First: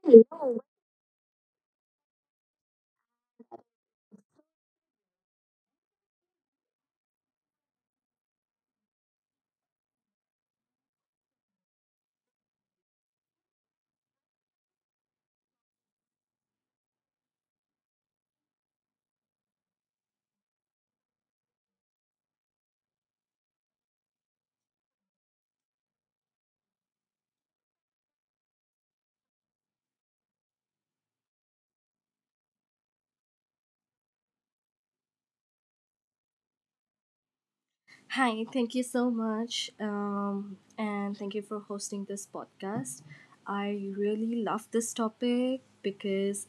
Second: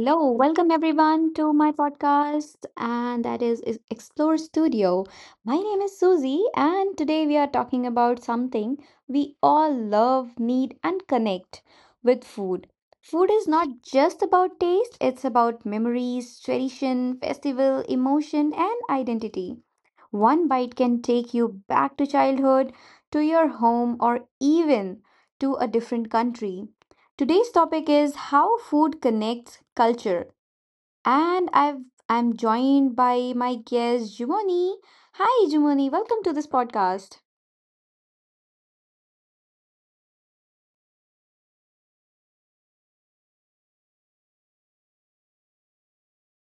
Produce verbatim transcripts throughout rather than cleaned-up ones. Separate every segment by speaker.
Speaker 1: Hello.
Speaker 2: welcome everyone to my podcast, and that is, is Explore Studio. My name is Susie, and today we are talking about something we all love, need, and connect with food. Food is not just about taste, it's about memories, tradition, festival, emotion, and identity. One bite can take you back to childhood, to your home, or even to a different country. Today's topic is how food connects culture, and I've I'm joined by my guest Jumani. Hi, Jumani. Welcome to this podcast.
Speaker 1: Hi, thank you so much. Um, and thank you for hosting this podcast. I really love this topic because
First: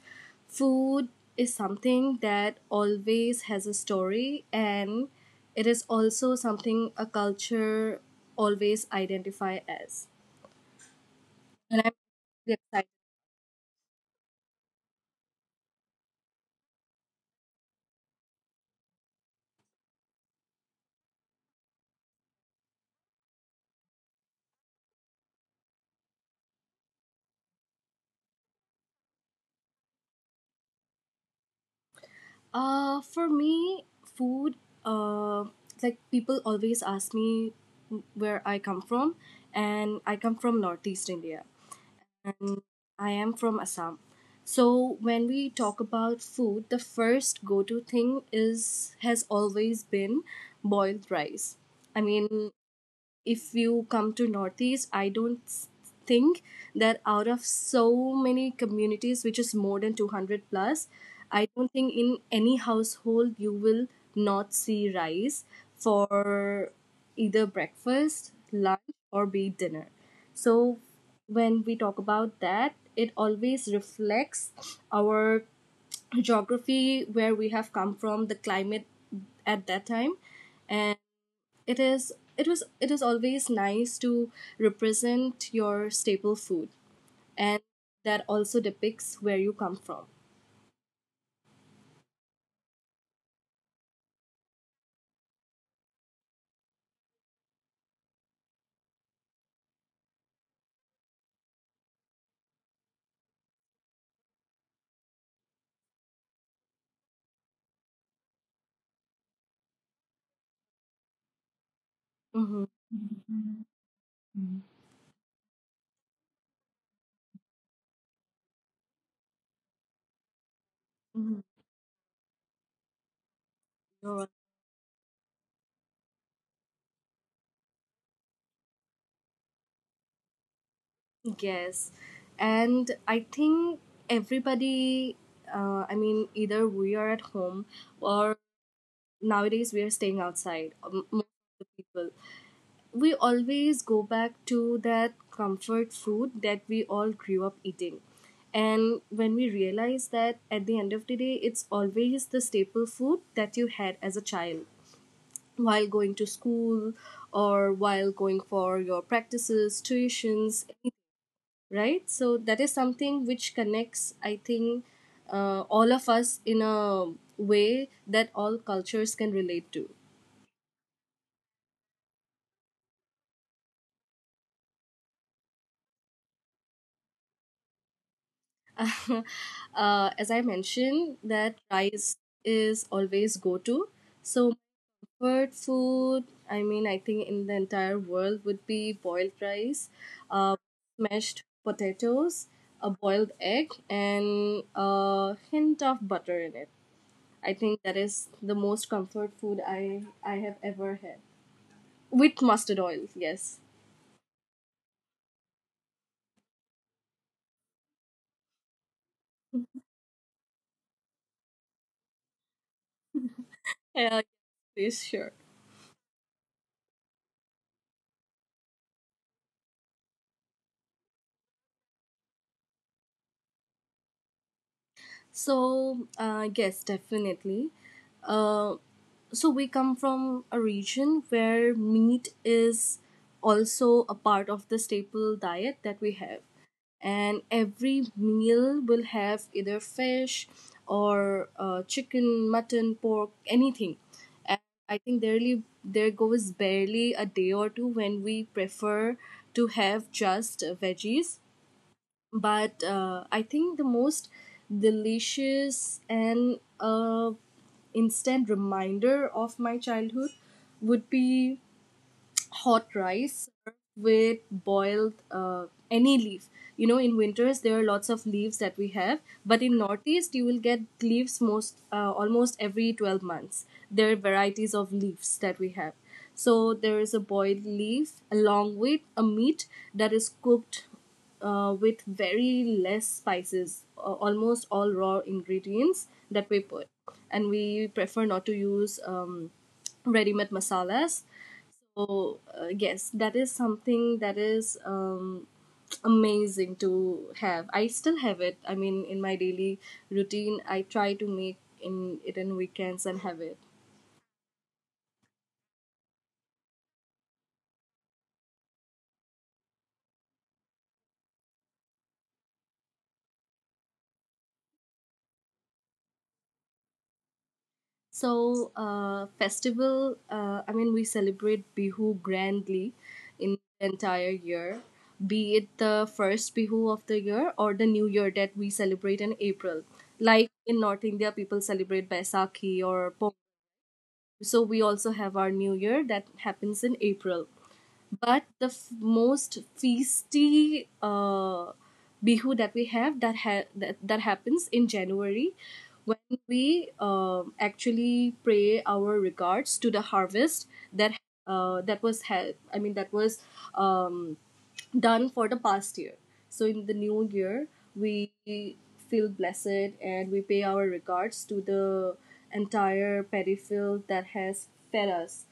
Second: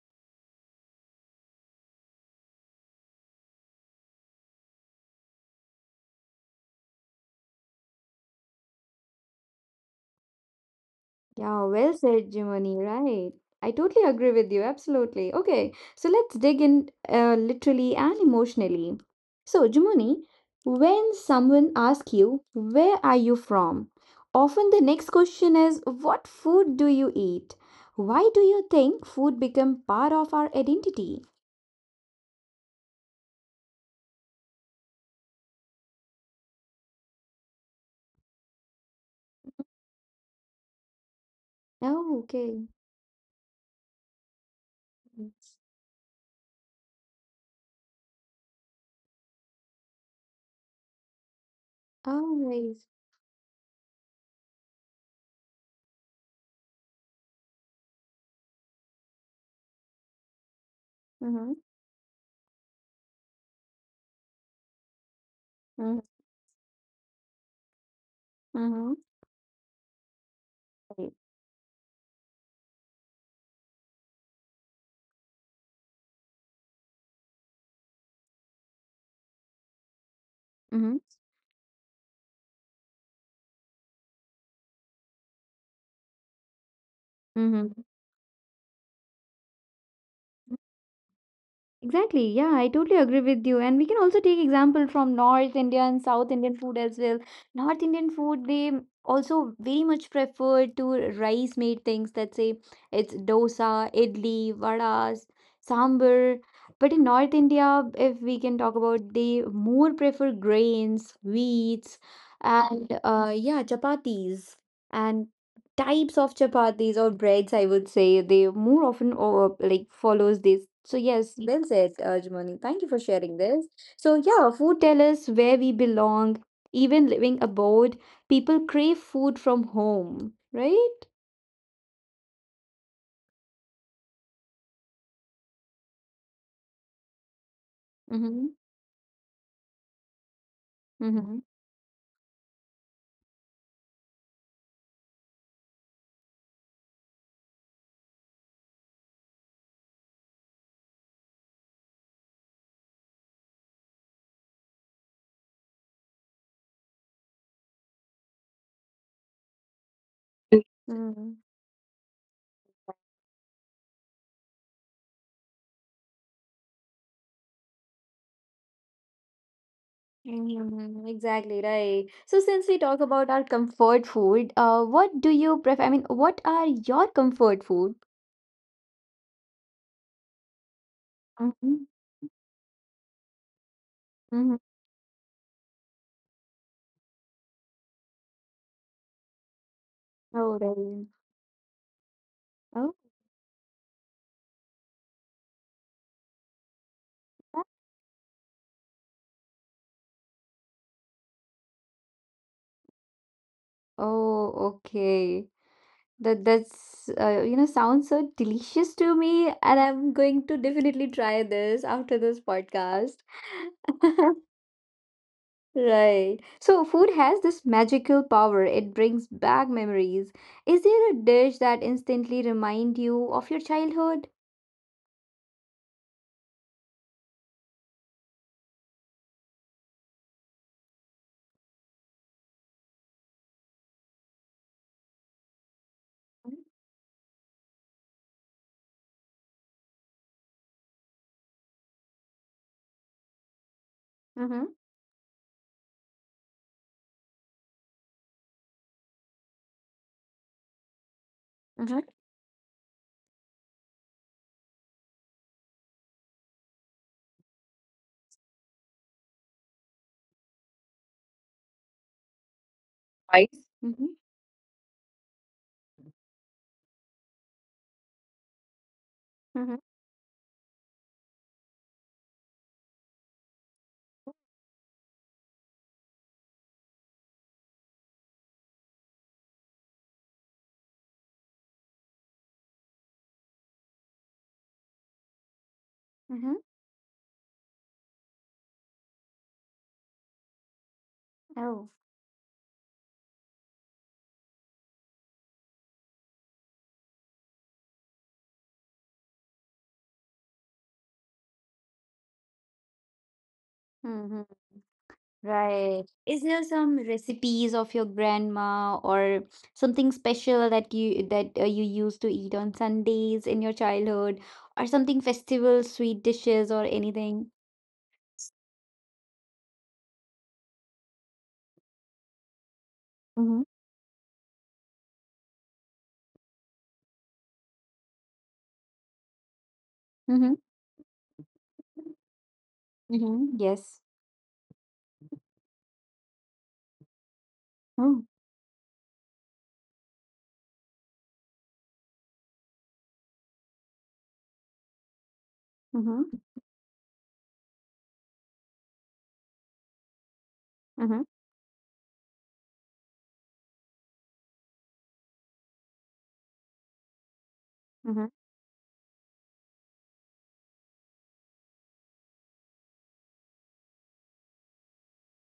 Speaker 1: food is something that always has a story, and it is also something a culture always identify as.
Speaker 2: Yeah,
Speaker 1: And I'm
Speaker 2: well said,
Speaker 1: really
Speaker 2: Jumani.
Speaker 1: excited.
Speaker 2: Right. I totally agree with you. Absolutely. Okay, so let's dig in, uh, literally and emotionally. So, Jumani, when someone asks you, where are you from? Often the next question is, what food do you eat? Why do you think food become part of our identity?
Speaker 1: Uh, for me, food, uh, like people always ask me where I come from, and I come from Northeast India.
Speaker 2: Oh,
Speaker 1: And
Speaker 2: okay.
Speaker 1: I am from Assam. So when
Speaker 2: Mm.
Speaker 1: we talk about food, the first go-to thing is has always been boiled rice. I
Speaker 2: Oh,
Speaker 1: mean,
Speaker 2: nice.
Speaker 1: if you come to northeast, I don't think that out of so many communities, which is more than two hundred plus, I
Speaker 2: Mm-hmm.
Speaker 1: don't think in any household you will not see rice
Speaker 2: Mm-hmm.
Speaker 1: for either breakfast,
Speaker 2: Mm-hmm.
Speaker 1: lunch, or be it dinner. So
Speaker 2: Right.
Speaker 1: when we talk about that, it always reflects our geography, where we have come from, the climate at that time, and
Speaker 2: Mm-hmm.
Speaker 1: it is it was it is always nice to represent your staple food, and
Speaker 2: Mm-hmm.
Speaker 1: that also depicts where you come from.
Speaker 2: Exactly. Yeah, I totally agree with you. And we can also take example from North India and South Indian food as well. North Indian food, they also very much prefer to rice made things, that say it's dosa, idli, vadas, sambar. But in North India, if we can talk about, they more prefer grains, wheats,
Speaker 1: Mm-hmm.
Speaker 2: and uh, yeah, chapatis. And types of chapatis or breads, I would say, they more often over, like follows this. So yes,
Speaker 1: Mm-hmm.
Speaker 2: well said, Arjumani. Thank you for sharing this.
Speaker 1: You're
Speaker 2: So
Speaker 1: right.
Speaker 2: yeah, food tell us where we belong even living abroad. People crave food from home, right?
Speaker 1: Yes, and I think everybody, uh, I mean, either we are at home or
Speaker 2: Mm-hmm.
Speaker 1: nowadays we are staying outside, um, most
Speaker 2: Mm-hmm.
Speaker 1: of the people, we always go back to that comfort food that we all grew up eating. And when we realize that, at the end of the day, it's always the staple food that you had as a child while going to school or while going for your practices, tuitions,
Speaker 2: Mm,
Speaker 1: right? So that is something which connects, I think, uh, all of us in a way that all cultures can relate to.
Speaker 2: mm, exactly right. So since we talk about our comfort food, uh, what do you prefer? I mean, what are your comfort food?
Speaker 1: Uh, as I mentioned, that
Speaker 2: Mm-hmm.
Speaker 1: rice is always go to. So
Speaker 2: Mm-hmm.
Speaker 1: my comfort food, I mean, I think in the entire world would be boiled rice, uh,
Speaker 2: Oh,
Speaker 1: mashed potatoes, a
Speaker 2: right.
Speaker 1: boiled egg, and a hint of butter in it. I think that is the most comfort food I I have ever had, with mustard oil. Yes,
Speaker 2: Oh, okay. That that's uh, you know sounds so delicious to me, and I'm going to definitely try this after this podcast.
Speaker 1: yeah, yes, sure.
Speaker 2: Right. So food has this magical power. It brings back memories. Is there a dish that instantly remind you of your childhood?
Speaker 1: So, uh, yes, definitely. Um, so we come from a region where meat is also a part of the staple diet that we have, and every meal will have either fish or uh, chicken, mutton, pork, anything. And
Speaker 2: Mm-hmm.
Speaker 1: I think there, really, there goes barely a day or two when we prefer to have just uh, veggies.
Speaker 2: Mm-hmm.
Speaker 1: But uh, I think the most delicious and uh, instant reminder of my childhood would be hot rice
Speaker 2: Rice. Mm-hmm.
Speaker 1: with boiled uh, any leaf. You know, in winters there are lots of leaves that we have, but
Speaker 2: Mm-hmm.
Speaker 1: in northeast you will get leaves most uh, almost every twelve months. There are varieties of leaves that we have. So there is a boiled leaf along with a meat that is cooked uh, with very less spices, uh, almost all raw ingredients that
Speaker 2: Mm-hmm.
Speaker 1: we put. And we prefer not to use um, ready made masalas.
Speaker 2: Oh.
Speaker 1: So uh, yes, that is something that is um, amazing to have. I still have it. I mean, in my daily routine, I try to make in it in weekends and have it.
Speaker 2: Mm-hmm. Right. Is there some recipes of your grandma or something special that you that uh, you used to eat on Sundays in your childhood, or something festival sweet dishes or anything?
Speaker 1: So uh, festival. Uh, I mean, we celebrate Bihu grandly in
Speaker 2: Mm-hmm.
Speaker 1: the entire year. Be it the first Bihu of the year or the New Year that we celebrate in April. Like
Speaker 2: Mm-hmm.
Speaker 1: in North India, people celebrate Baisakhi or Pongal.
Speaker 2: Mm-hmm. Yes.
Speaker 1: So we also have our New Year that happens in April.
Speaker 2: Mm-hmm.
Speaker 1: But the f- most feisty uh, Bihu that we have, that ha- that, that happens in January, when
Speaker 2: Mm-hmm.
Speaker 1: we uh, actually pray our regards to the harvest that
Speaker 2: Mm-hmm.
Speaker 1: uh, that was ha- I mean, that was um, done for the past year. So in the new year,
Speaker 2: Mm-hmm.
Speaker 1: we feel blessed, and we pay our regards to the entire peripheral that has fed us,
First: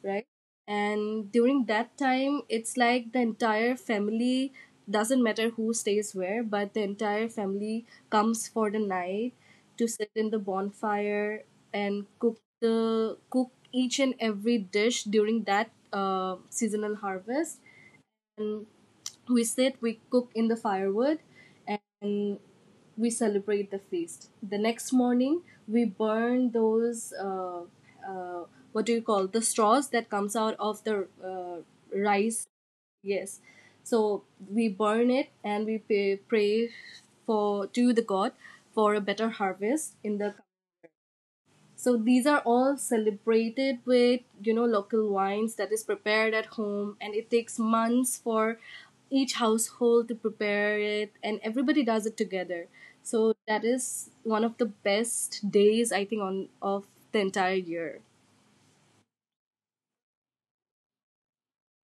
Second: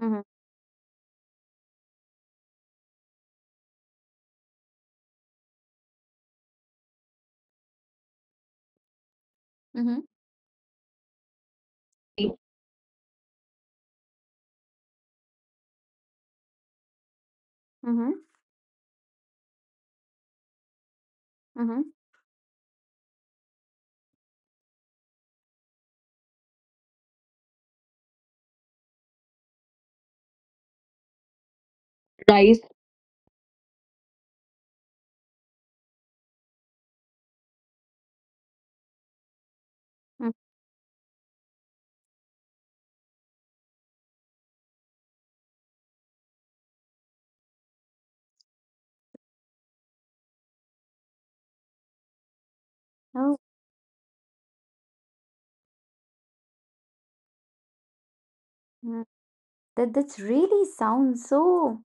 Speaker 2: Mm-hmm.
Speaker 1: right? And during that time, it's like the entire family, doesn't matter who stays where, but the entire family comes for the night to
Speaker 2: Mm-hmm.
Speaker 1: sit in the bonfire and cook the cook each and every dish during that uh, seasonal harvest.
Speaker 2: Mm-hmm.
Speaker 1: And we sit, we cook in the firewood,
Speaker 2: Mm-hmm.
Speaker 1: and we celebrate the feast. The next morning, we burn those uh, uh, what do you call the straws that comes out of the uh, rice?
Speaker 2: Rice.
Speaker 1: Yes, so we burn it, and we pay, pray for to the god for a better harvest in
Speaker 2: Mm.
Speaker 1: the so these are all celebrated with, you know, local wines that is prepared at home, and it takes months for each household to prepare it, and everybody does it together. So
Speaker 2: Oh.
Speaker 1: that is one of the best days, I think, on of the entire year.
Speaker 2: That that's really sounds so,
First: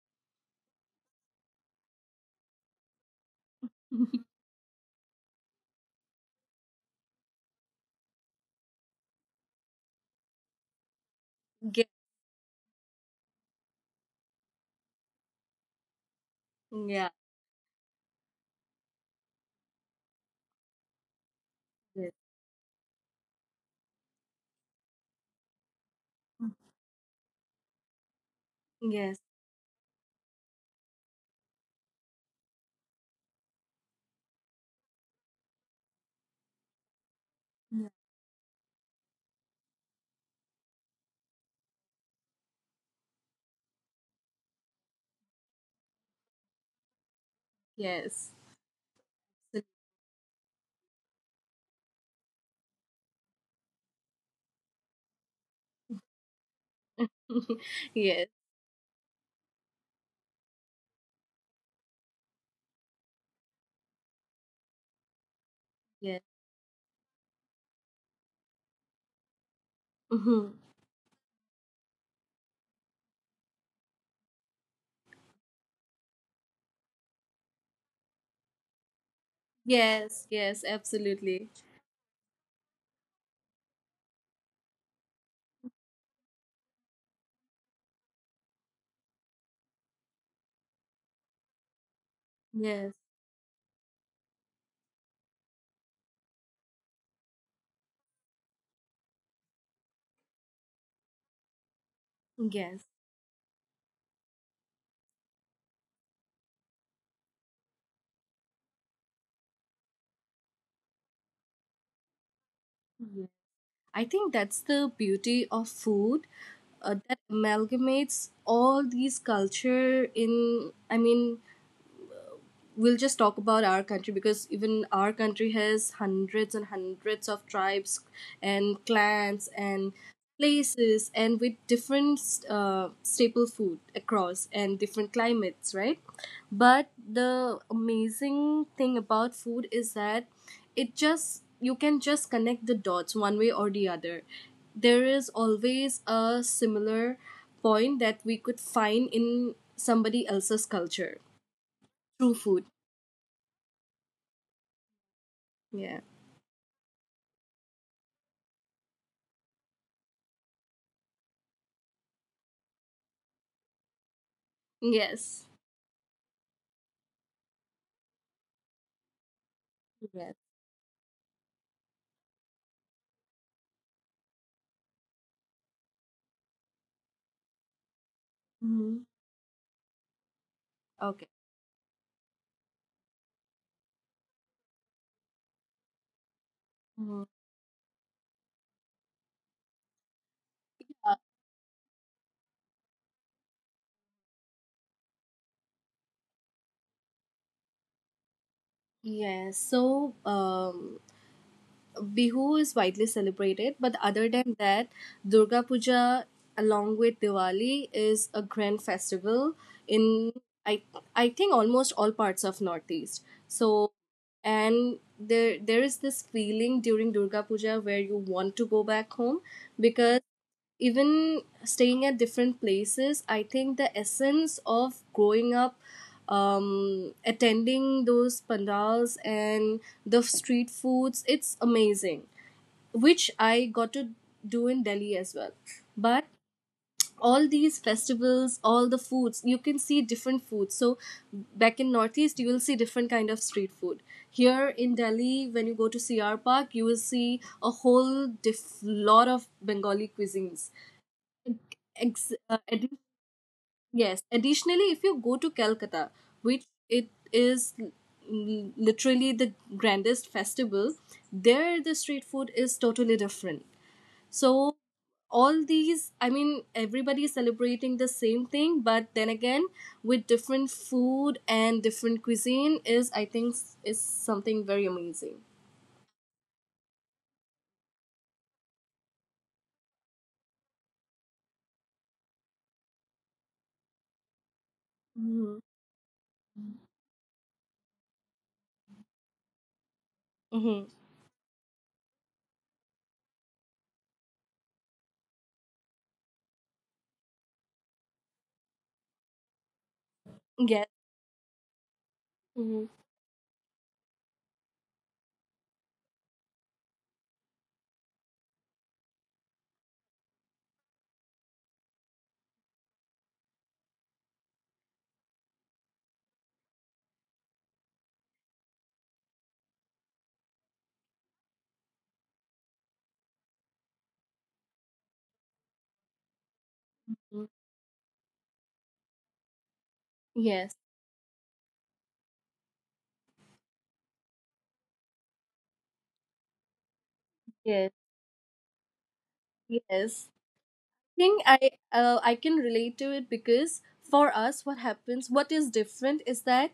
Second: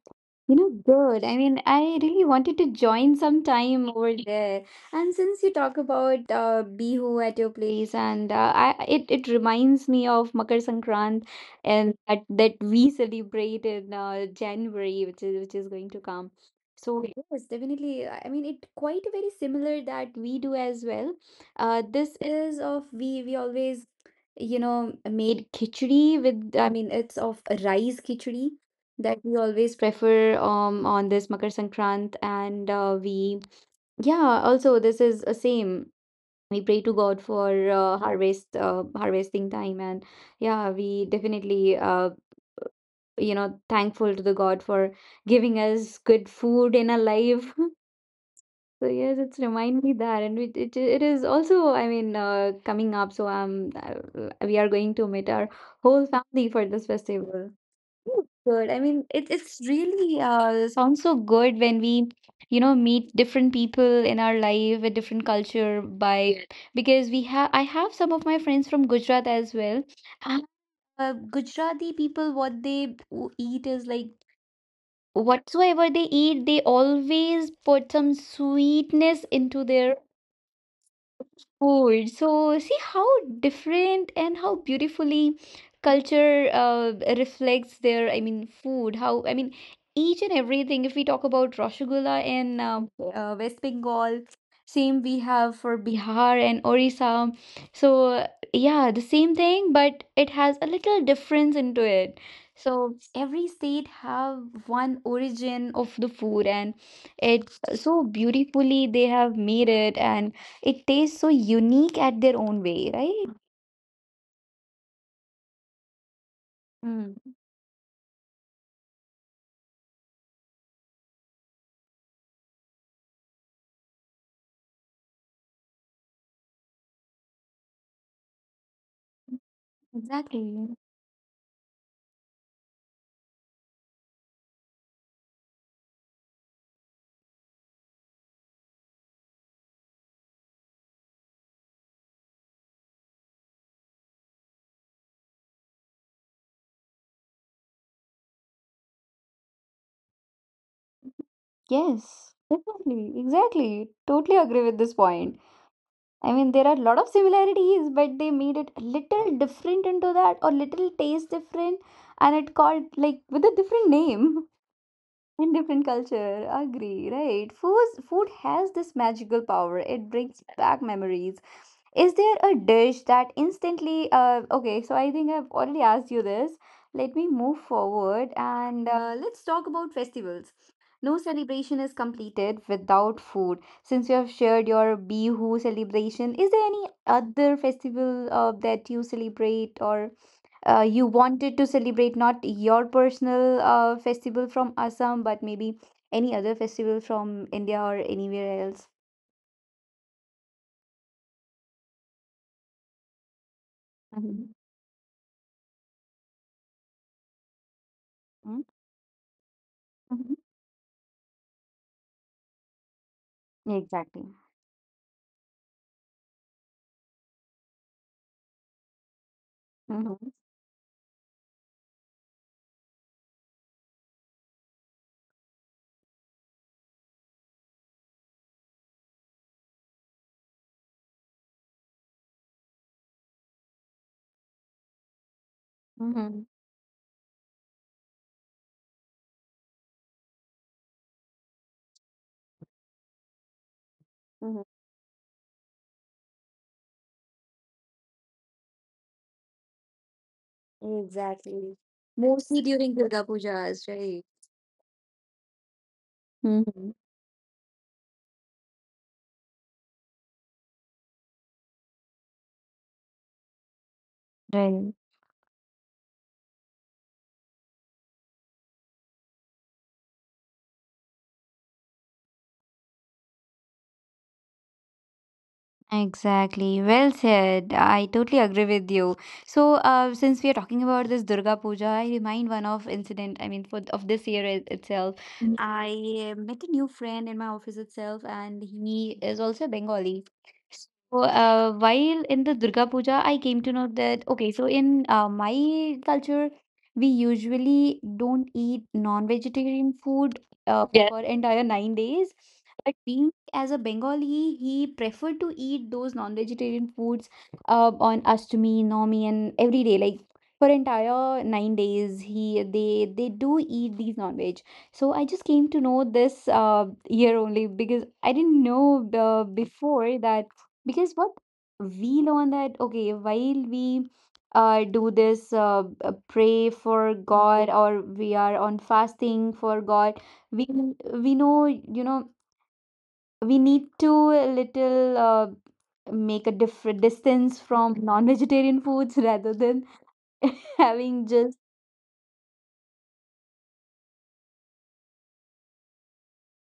Speaker 2: you know, good. I mean, I really wanted to join some time over there. And since you talk about uh, Bihu at your place, and uh, I it it reminds me of Makar Sankrant,
Speaker 1: Ge-
Speaker 2: and that that we celebrate in uh, January, which is which is going to come. So
Speaker 1: Yeah.
Speaker 2: yes, definitely. I I mean, it quite very similar that we do as well. Uh,
Speaker 1: Yes.
Speaker 2: this is of we we always you know, made khichdi with, I mean, it's of rice khichdi that
Speaker 1: Yes.
Speaker 2: we always prefer um on this Makar Sankrant, and uh, we yeah, also this is a same. We pray to God for
Speaker 1: Yeah.
Speaker 2: uh, harvest uh, harvesting time, and yeah, we definitely uh, you know thankful to the God for giving us good food in our life.
Speaker 1: Yes.
Speaker 2: So yes, it's remind me that, and it it, it is also, I mean, uh, coming up. So um, uh, we are going to meet our whole family for this festival. Ooh,
Speaker 1: Yes.
Speaker 2: good. I mean, it it's really uh sounds so good when we, you know, meet different people in our life with different culture
Speaker 1: Yes.
Speaker 2: by. Yes. Because we have I have some of my friends from Gujarat as well. And,
Speaker 1: Hmm.
Speaker 2: uh, Gujarati people, what they w- eat is like whatsoever they eat, they always put some sweetness into their
Speaker 1: Yes. Yes. Absolutely.
Speaker 2: food. So see how different and how beautifully culture uh, reflects their, I mean, food. How, I mean, each and everything. If we talk about Rasgulla in um,
Speaker 1: Yes.
Speaker 2: uh, West Bengal, same we have for Bihar and Orissa. So uh, yeah, the same thing, but it has a little difference into it.
Speaker 1: Yes.
Speaker 2: So every state have one origin of the food, and it so beautifully they have made it, and it tastes so unique at their own way, right?
Speaker 1: I think that's the beauty of food, uh,
Speaker 2: Mm,
Speaker 1: that amalgamates all these culture in, I mean, we'll just talk about our country, because even our country has hundreds and hundreds of tribes and clans and
Speaker 2: exactly.
Speaker 1: places, and with different uh, staple food across and different climates, right? But the amazing thing about food is that it just, you can just connect the dots one way or the other. There is always a similar point that we could find in somebody else's culture,
Speaker 2: Yes,
Speaker 1: through food,
Speaker 2: definitely. Exactly. Totally agree with this point.
Speaker 1: yeah.
Speaker 2: I mean, there are a lot of similarities, but they made it a little different into that or little taste different, and it called like with a different name.
Speaker 1: Yes.
Speaker 2: In different culture, agree, right? Food, food has this magical power. It
Speaker 1: Yes.
Speaker 2: brings back memories. Is there a dish that instantly? Uh, okay, so I think I've already asked you this. Let me move forward and
Speaker 1: Hmm.
Speaker 2: uh, let's talk about festivals. No
Speaker 1: Okay.
Speaker 2: celebration is completed without food. Since you have shared your Bihu celebration, is there any
Speaker 1: Mhm.
Speaker 2: other festival uh, that you celebrate, or uh, you
Speaker 1: Uh,
Speaker 2: wanted to celebrate not your personal uh, festival from Assam, but maybe any other festival from India or anywhere else.
Speaker 1: yes. So, um, Bihu is widely celebrated, but other
Speaker 2: Mm-hmm.
Speaker 1: than that, Durga Puja, along with Diwali, is a
Speaker 2: Mm?
Speaker 1: grand festival in
Speaker 2: Mm-hmm.
Speaker 1: I I think almost all parts of Northeast. So,
Speaker 2: Exactly.
Speaker 1: and there there is this feeling during Durga Puja where you want to go back home, because
Speaker 2: Mm-hmm.
Speaker 1: even staying at different places, I think the essence of growing up, um, attending those pandals and the street foods, it's amazing, which I got to do in Delhi as well. But
Speaker 2: Mm-hmm.
Speaker 1: all these festivals, all the foods, you can see different foods. So back in Northeast, you will see different kind of street food.
Speaker 2: Mm-hmm.
Speaker 1: Here in Delhi, when you go to C R Park, you will see a whole diff- lot of Bengali cuisines.
Speaker 2: Exactly.
Speaker 1: Ex- uh,
Speaker 2: Mostly during
Speaker 1: addi-
Speaker 2: Durga Pujas,
Speaker 1: yes.
Speaker 2: right?
Speaker 1: Additionally, if you go to Calcutta, which
Speaker 2: Mm-hmm.
Speaker 1: it is l- l- literally the grandest festival, there the street food is totally different. So
Speaker 2: Right.
Speaker 1: all these, I mean, everybody is celebrating the same thing, but then again, with different food and different cuisine is, I think, s- is something very amazing.
Speaker 2: Exactly. Well said. I totally agree with you. So, uh, since we are talking about this Durga Puja, I remind one of incident. I mean, for of this year it- itself. Mm.
Speaker 1: Mm-hmm.
Speaker 2: I uh, met a new friend in my office itself, and he is also Bengali.
Speaker 1: Mm-hmm.
Speaker 2: So, uh, while in the Durga Puja, I came to know that okay, so in uh, my culture, we usually don't eat non-vegetarian food, uh,
Speaker 1: Yes.
Speaker 2: yeah, for entire nine days.
Speaker 1: Mm-hmm.
Speaker 2: As a Bengali, he preferred to eat those non-vegetarian foods uh, on Ashtami, Navami, and every day. Like, for entire nine days, he they they do eat these non-veg. So I just came to know this uh, year only, because I didn't know uh, before that, because what we learn that okay, while we uh, do this uh, uh, pray for God, or we are on fasting for God, we
Speaker 1: Yes.
Speaker 2: we know you know we need to a little uh, make a different distance
Speaker 1: Yes.
Speaker 2: from non-vegetarian foods rather than
Speaker 1: Yes.
Speaker 2: having
Speaker 1: think
Speaker 2: just.
Speaker 1: I uh, I can relate to it, because for us, what happens, what is different is that,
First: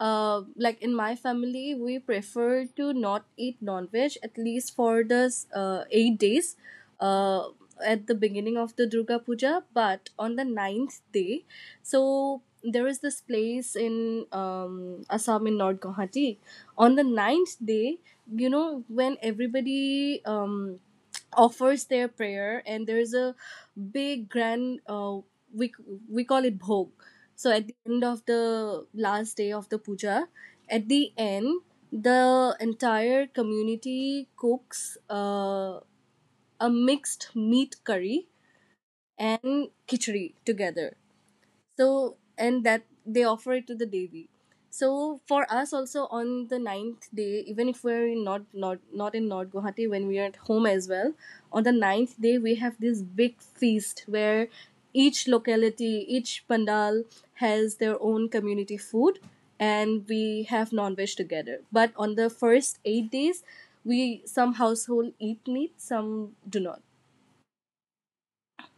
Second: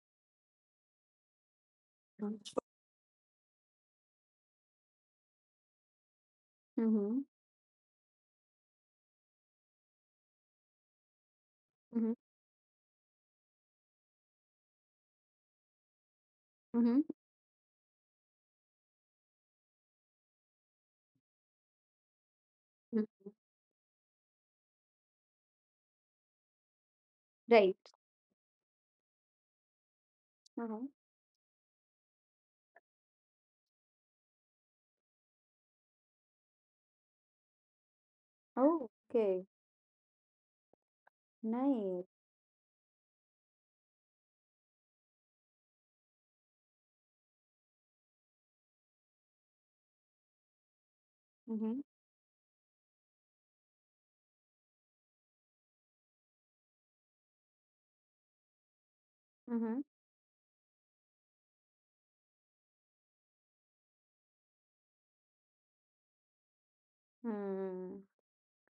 Speaker 1: uh, like in my family, we prefer
Speaker 2: Mm-hmm.
Speaker 1: to not eat non-veg at least for the uh, eight days, uh, at the beginning of the Durga Puja. But on the ninth day,
Speaker 2: Mm-hmm.
Speaker 1: so there is this place in um, Assam, in North Guwahati. On
Speaker 2: Mm-hmm.
Speaker 1: the ninth day, you know, when everybody um offers their prayer, and
Speaker 2: Hmm.
Speaker 1: there's a big grand uh, we we call it bhog. So at the
Speaker 2: Right.
Speaker 1: end of the last day of the puja, at
Speaker 2: Uh-huh.
Speaker 1: the end, the entire community cooks uh, a mixed meat curry
Speaker 2: Oh, okay.
Speaker 1: and khichdi together. So
Speaker 2: Nice.
Speaker 1: and that they offer it to the devi. So for us also, on the ninth day, even if we're in not not not in north guwahati, when we are at home as well, on the
Speaker 2: Mm-hmm.
Speaker 1: ninth day we have this big feast, where each locality, each pandal, has their own community food,
Speaker 2: Mm-hmm.
Speaker 1: and we have non-veg together. But on the first eight days, we, some household eat meat, some do not,
Speaker 2: Hmm.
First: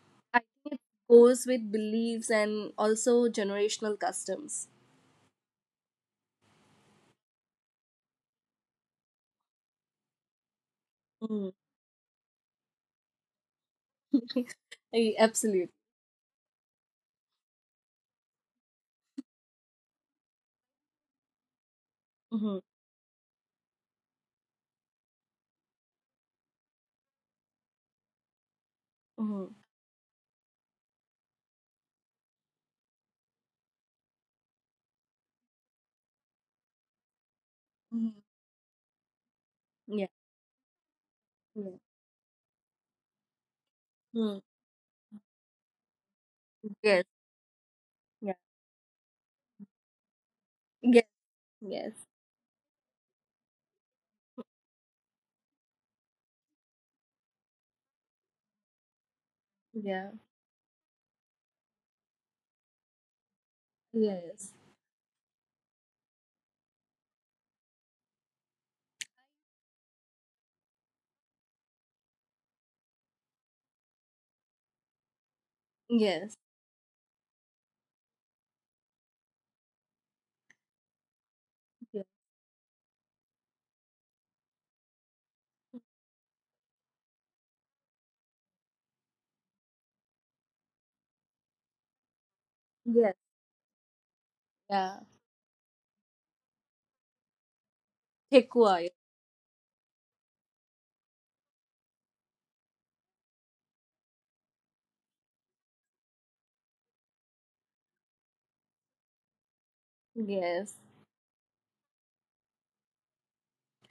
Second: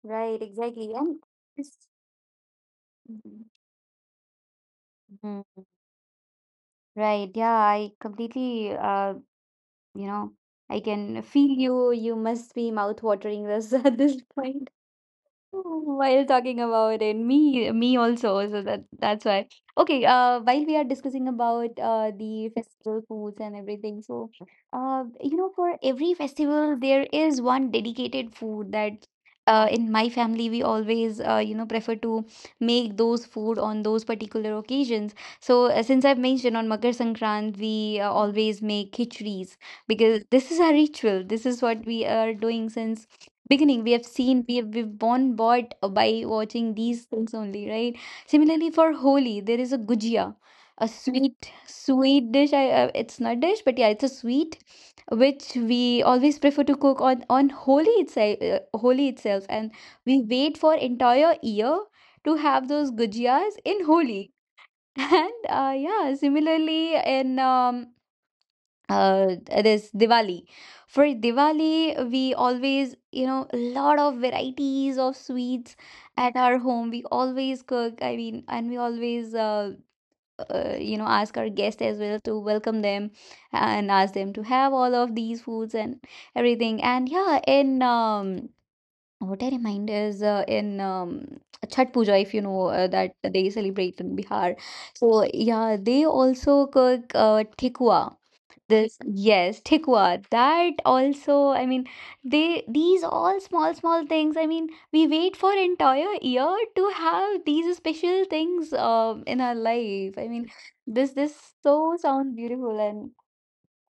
Speaker 2: Right, exactly. And
Speaker 1: goes with
Speaker 2: this-
Speaker 1: beliefs and also
Speaker 2: mhm.
Speaker 1: generational customs.
Speaker 2: Mm, right. Yeah, I completely uh, you know I can feel you you must be mouth watering this at this point.
Speaker 1: I- Absolutely.
Speaker 2: While talking about it, me me also, so that that's why. Okay, uh, while we are discussing about uh the
Speaker 1: Mm-hmm.
Speaker 2: festival foods and everything. So uh, you know, for every festival there is one dedicated food that
Speaker 1: Mm-hmm.
Speaker 2: uh in my family we always uh you know prefer to make those food on those particular occasions. So uh, since I've mentioned on Makar Sankrant, we uh,
Speaker 1: Mm-hmm.
Speaker 2: always make khichris,
Speaker 1: Yeah.
Speaker 2: because this is our ritual. This is
Speaker 1: Yeah.
Speaker 2: what we are doing since beginning. We have
Speaker 1: Mm.
Speaker 2: seen, we have we've born bought by watching these
Speaker 1: Yes.
Speaker 2: things only, right?
Speaker 1: Yeah.
Speaker 2: Similarly, for holi there is a gujia, a
Speaker 1: Yes.
Speaker 2: sweet
Speaker 1: Yes.
Speaker 2: sweet dish. I, uh, it's not dish, but yeah, it's a sweet which we always prefer to cook on on holi itself uh, holi itself And
Speaker 1: Yeah.
Speaker 2: we wait for entire year to have those gujias in holi.
Speaker 1: Yes.
Speaker 2: And uh, yeah, similarly in um, uh, this Diwali. For Diwali, we always, you know, a lot of varieties of sweets at
Speaker 1: Yes.
Speaker 2: our home. We always cook, I mean, and we always, uh, uh, you know, ask our guests as
Speaker 1: Yeah.
Speaker 2: well to welcome them and ask them to have all of these foods and everything. And yeah, in um, what I remind is uh, in um, Chhat Puja, if you know uh, that
Speaker 1: Yes.
Speaker 2: they celebrate in Bihar.
Speaker 1: Yeah.
Speaker 2: So yeah, they also cook uh, tikwa.
Speaker 1: Take quiet.
Speaker 2: This, yes, tikwa. That also, I mean, they these all small small things. I mean, we wait for entire year to have these special things um in our life. I mean,
Speaker 1: Yes.
Speaker 2: this this so sounds beautiful. And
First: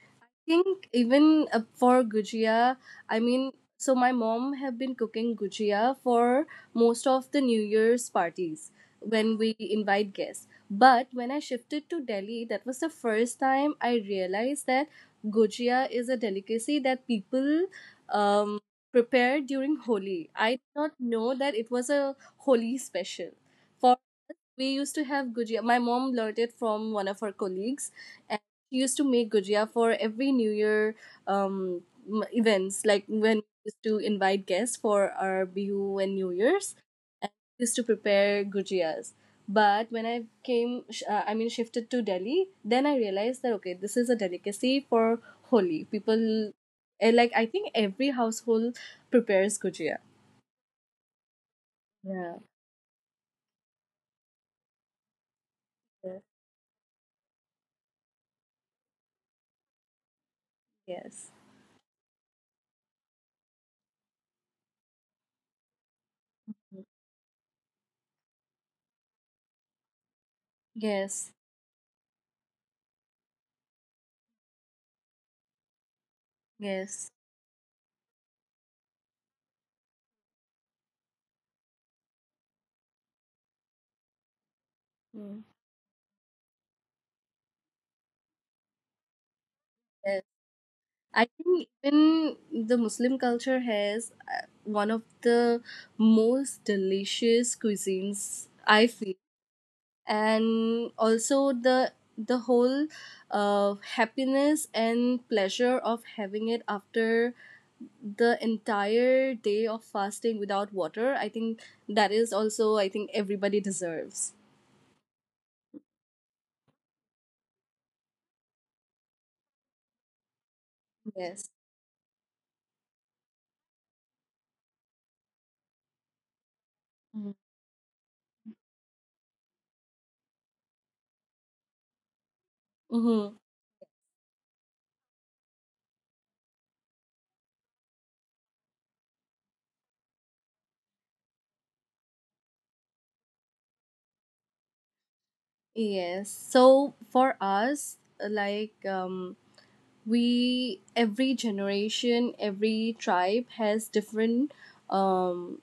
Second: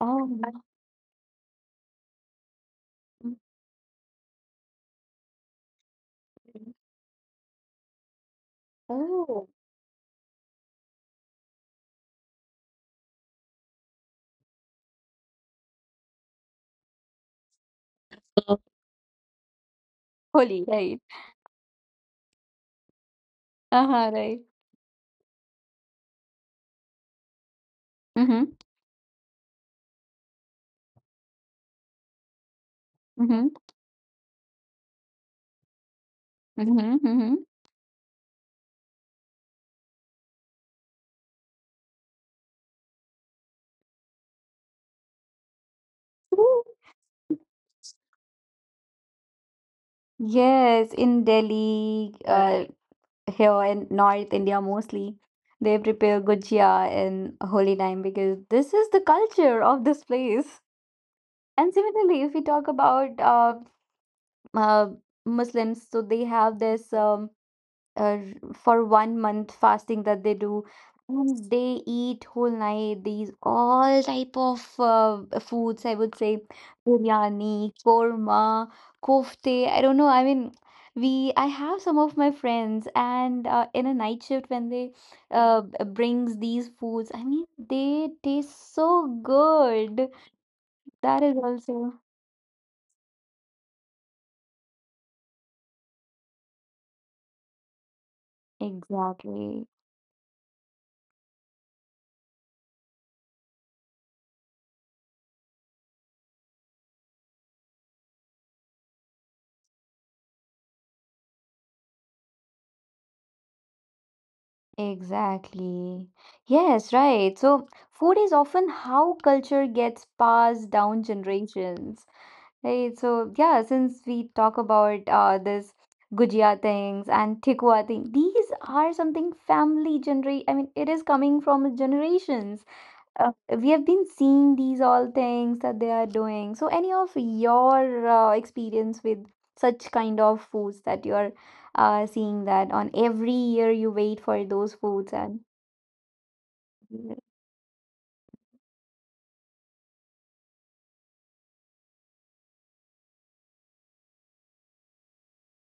Speaker 2: oh,
Speaker 1: think Even uh, for gujia, I
Speaker 2: mhm.
Speaker 1: mean, so my mom have been cooking gujia for most of the New Year's parties when
Speaker 2: Oh,
Speaker 1: we invite guests. But when I shifted to Delhi, that was the first time I realized that gujia is a delicacy that people um, prepare during Holi. I
Speaker 2: holy,
Speaker 1: did not
Speaker 2: right.
Speaker 1: know that it was a Holi special. For
Speaker 2: Uh-huh,
Speaker 1: us,
Speaker 2: right.
Speaker 1: we used to have gujia. My mom learned it from one of her colleagues,
Speaker 2: Mm-hmm.
Speaker 1: she used to make gujia for every New Year um, m- events, like when we
Speaker 2: Mm-hmm.
Speaker 1: used to invite guests for our Bihu and New Year's,
Speaker 2: Mm-hmm.
Speaker 1: and
Speaker 2: Mm-hmm.
Speaker 1: we used to prepare gujias. But when I came, sh- uh, I mean, shifted to Delhi, then I realized that okay, this is a delicacy for Holi. People, eh, like, I think every household prepares gujia.
Speaker 2: Yes, in Delhi,
Speaker 1: Yeah.
Speaker 2: uh, here in North India mostly, they
Speaker 1: Yeah.
Speaker 2: prepare gujia in holy time because this is the culture of this place.
Speaker 1: Yes.
Speaker 2: And similarly, if we talk about uh, uh, Muslims, so they have this um, uh, for one month fasting that they do,
Speaker 1: Yes.
Speaker 2: and they eat whole night these all type of uh, foods, I would say
Speaker 1: Yes.
Speaker 2: biryani, korma, kofte, I don't know, I mean, we I have some of my friends, and uh, in a night shift when they
Speaker 1: Mm.
Speaker 2: uh, b- brings these foods, I mean they taste so good.
Speaker 1: Yes. I
Speaker 2: That is
Speaker 1: think
Speaker 2: also
Speaker 1: even the Muslim culture has uh, one of the most delicious cuisines I feel,
Speaker 2: exactly.
Speaker 1: and also the the whole uh, happiness and pleasure of having it after the entire day of fasting without water. I think that is also, I think, everybody deserves.
Speaker 2: Exactly. Yes, right. So food is often how culture gets passed down
Speaker 1: Yes.
Speaker 2: generations. Right. So yeah, since we talk about uh this gujia things and tikwa thing, these are something family generate. I mean, it is coming from generations. Uh,
Speaker 1: Mm-hmm.
Speaker 2: we have been seeing these all things that they are doing. So, any of your uh, experience with such kind of foods that you're uh, seeing that on every year you wait for those foods and.
Speaker 1: Yes. So
Speaker 2: Mm.
Speaker 1: for us, like um, we every generation every tribe has different um,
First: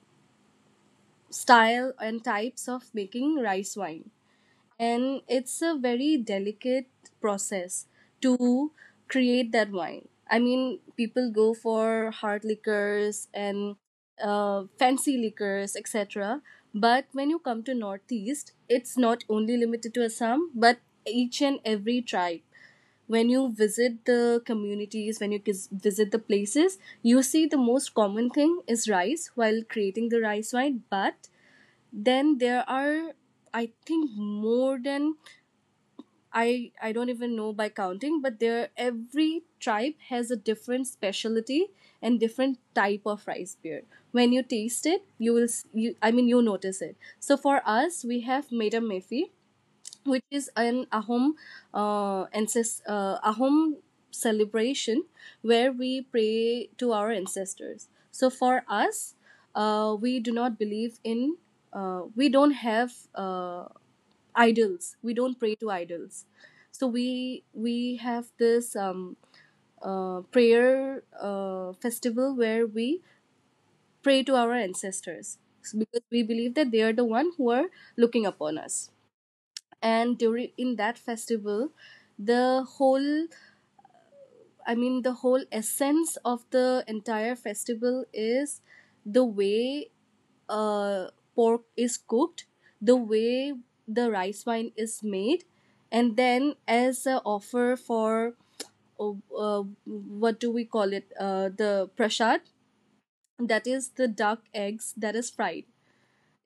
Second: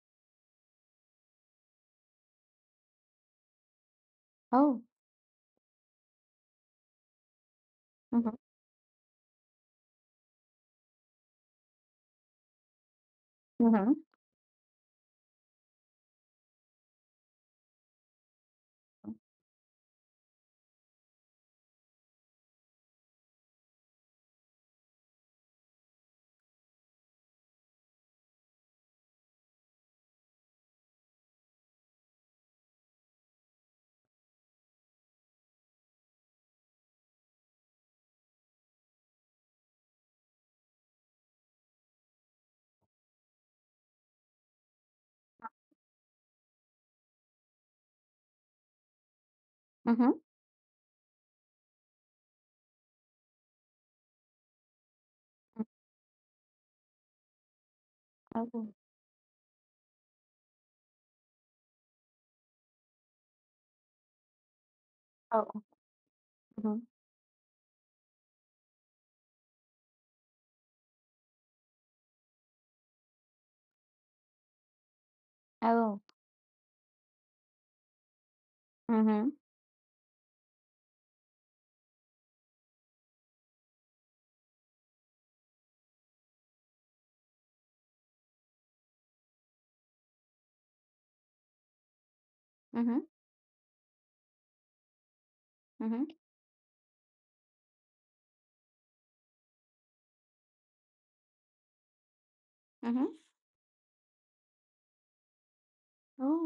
Speaker 1: style and types of making rice wine,
Speaker 2: Oh,
Speaker 1: and it's a very delicate process
Speaker 2: mm-hmm,
Speaker 1: to create that wine. I mean people go for hard liquors and
Speaker 2: mm-hmm,
Speaker 1: uh, fancy liquors etc, but when you come to northeast it's not only limited to assam but each and every tribe, when you visit the communities, when you kis- visit the places, you see the most common thing is rice while creating the rice wine. But then there are, I think, more than, i i don't even know by counting, but there every tribe has a different specialty and different type of rice beer. When you taste it you will s- you, I mean, you notice it. So for us we have Meda mefi,
Speaker 2: mm-hmm,
Speaker 1: which is an Ahom, uh, ancest- uh, Ahom celebration where we pray to our ancestors. So for
Speaker 2: oh,
Speaker 1: us, uh, we do not believe in, uh, we don't have uh, idols. We don't
Speaker 2: oh,
Speaker 1: pray to idols.
Speaker 2: mm-hmm,
Speaker 1: So we we have this um, uh, prayer uh, festival where we pray to our ancestors, because
Speaker 2: oh,
Speaker 1: we believe that they are the one who are looking upon us.
Speaker 2: mm-hmm,
Speaker 1: And during in that festival the whole, I mean the whole essence of the entire festival is the way uh, pork is cooked, the
Speaker 2: mm-hmm,
Speaker 1: way the rice wine is made,
Speaker 2: mm-hmm,
Speaker 1: and then as a offer for, uh, uh, what do we call it, uh, the prashad,
Speaker 2: mm-hmm,
Speaker 1: that is the duck eggs that is fried.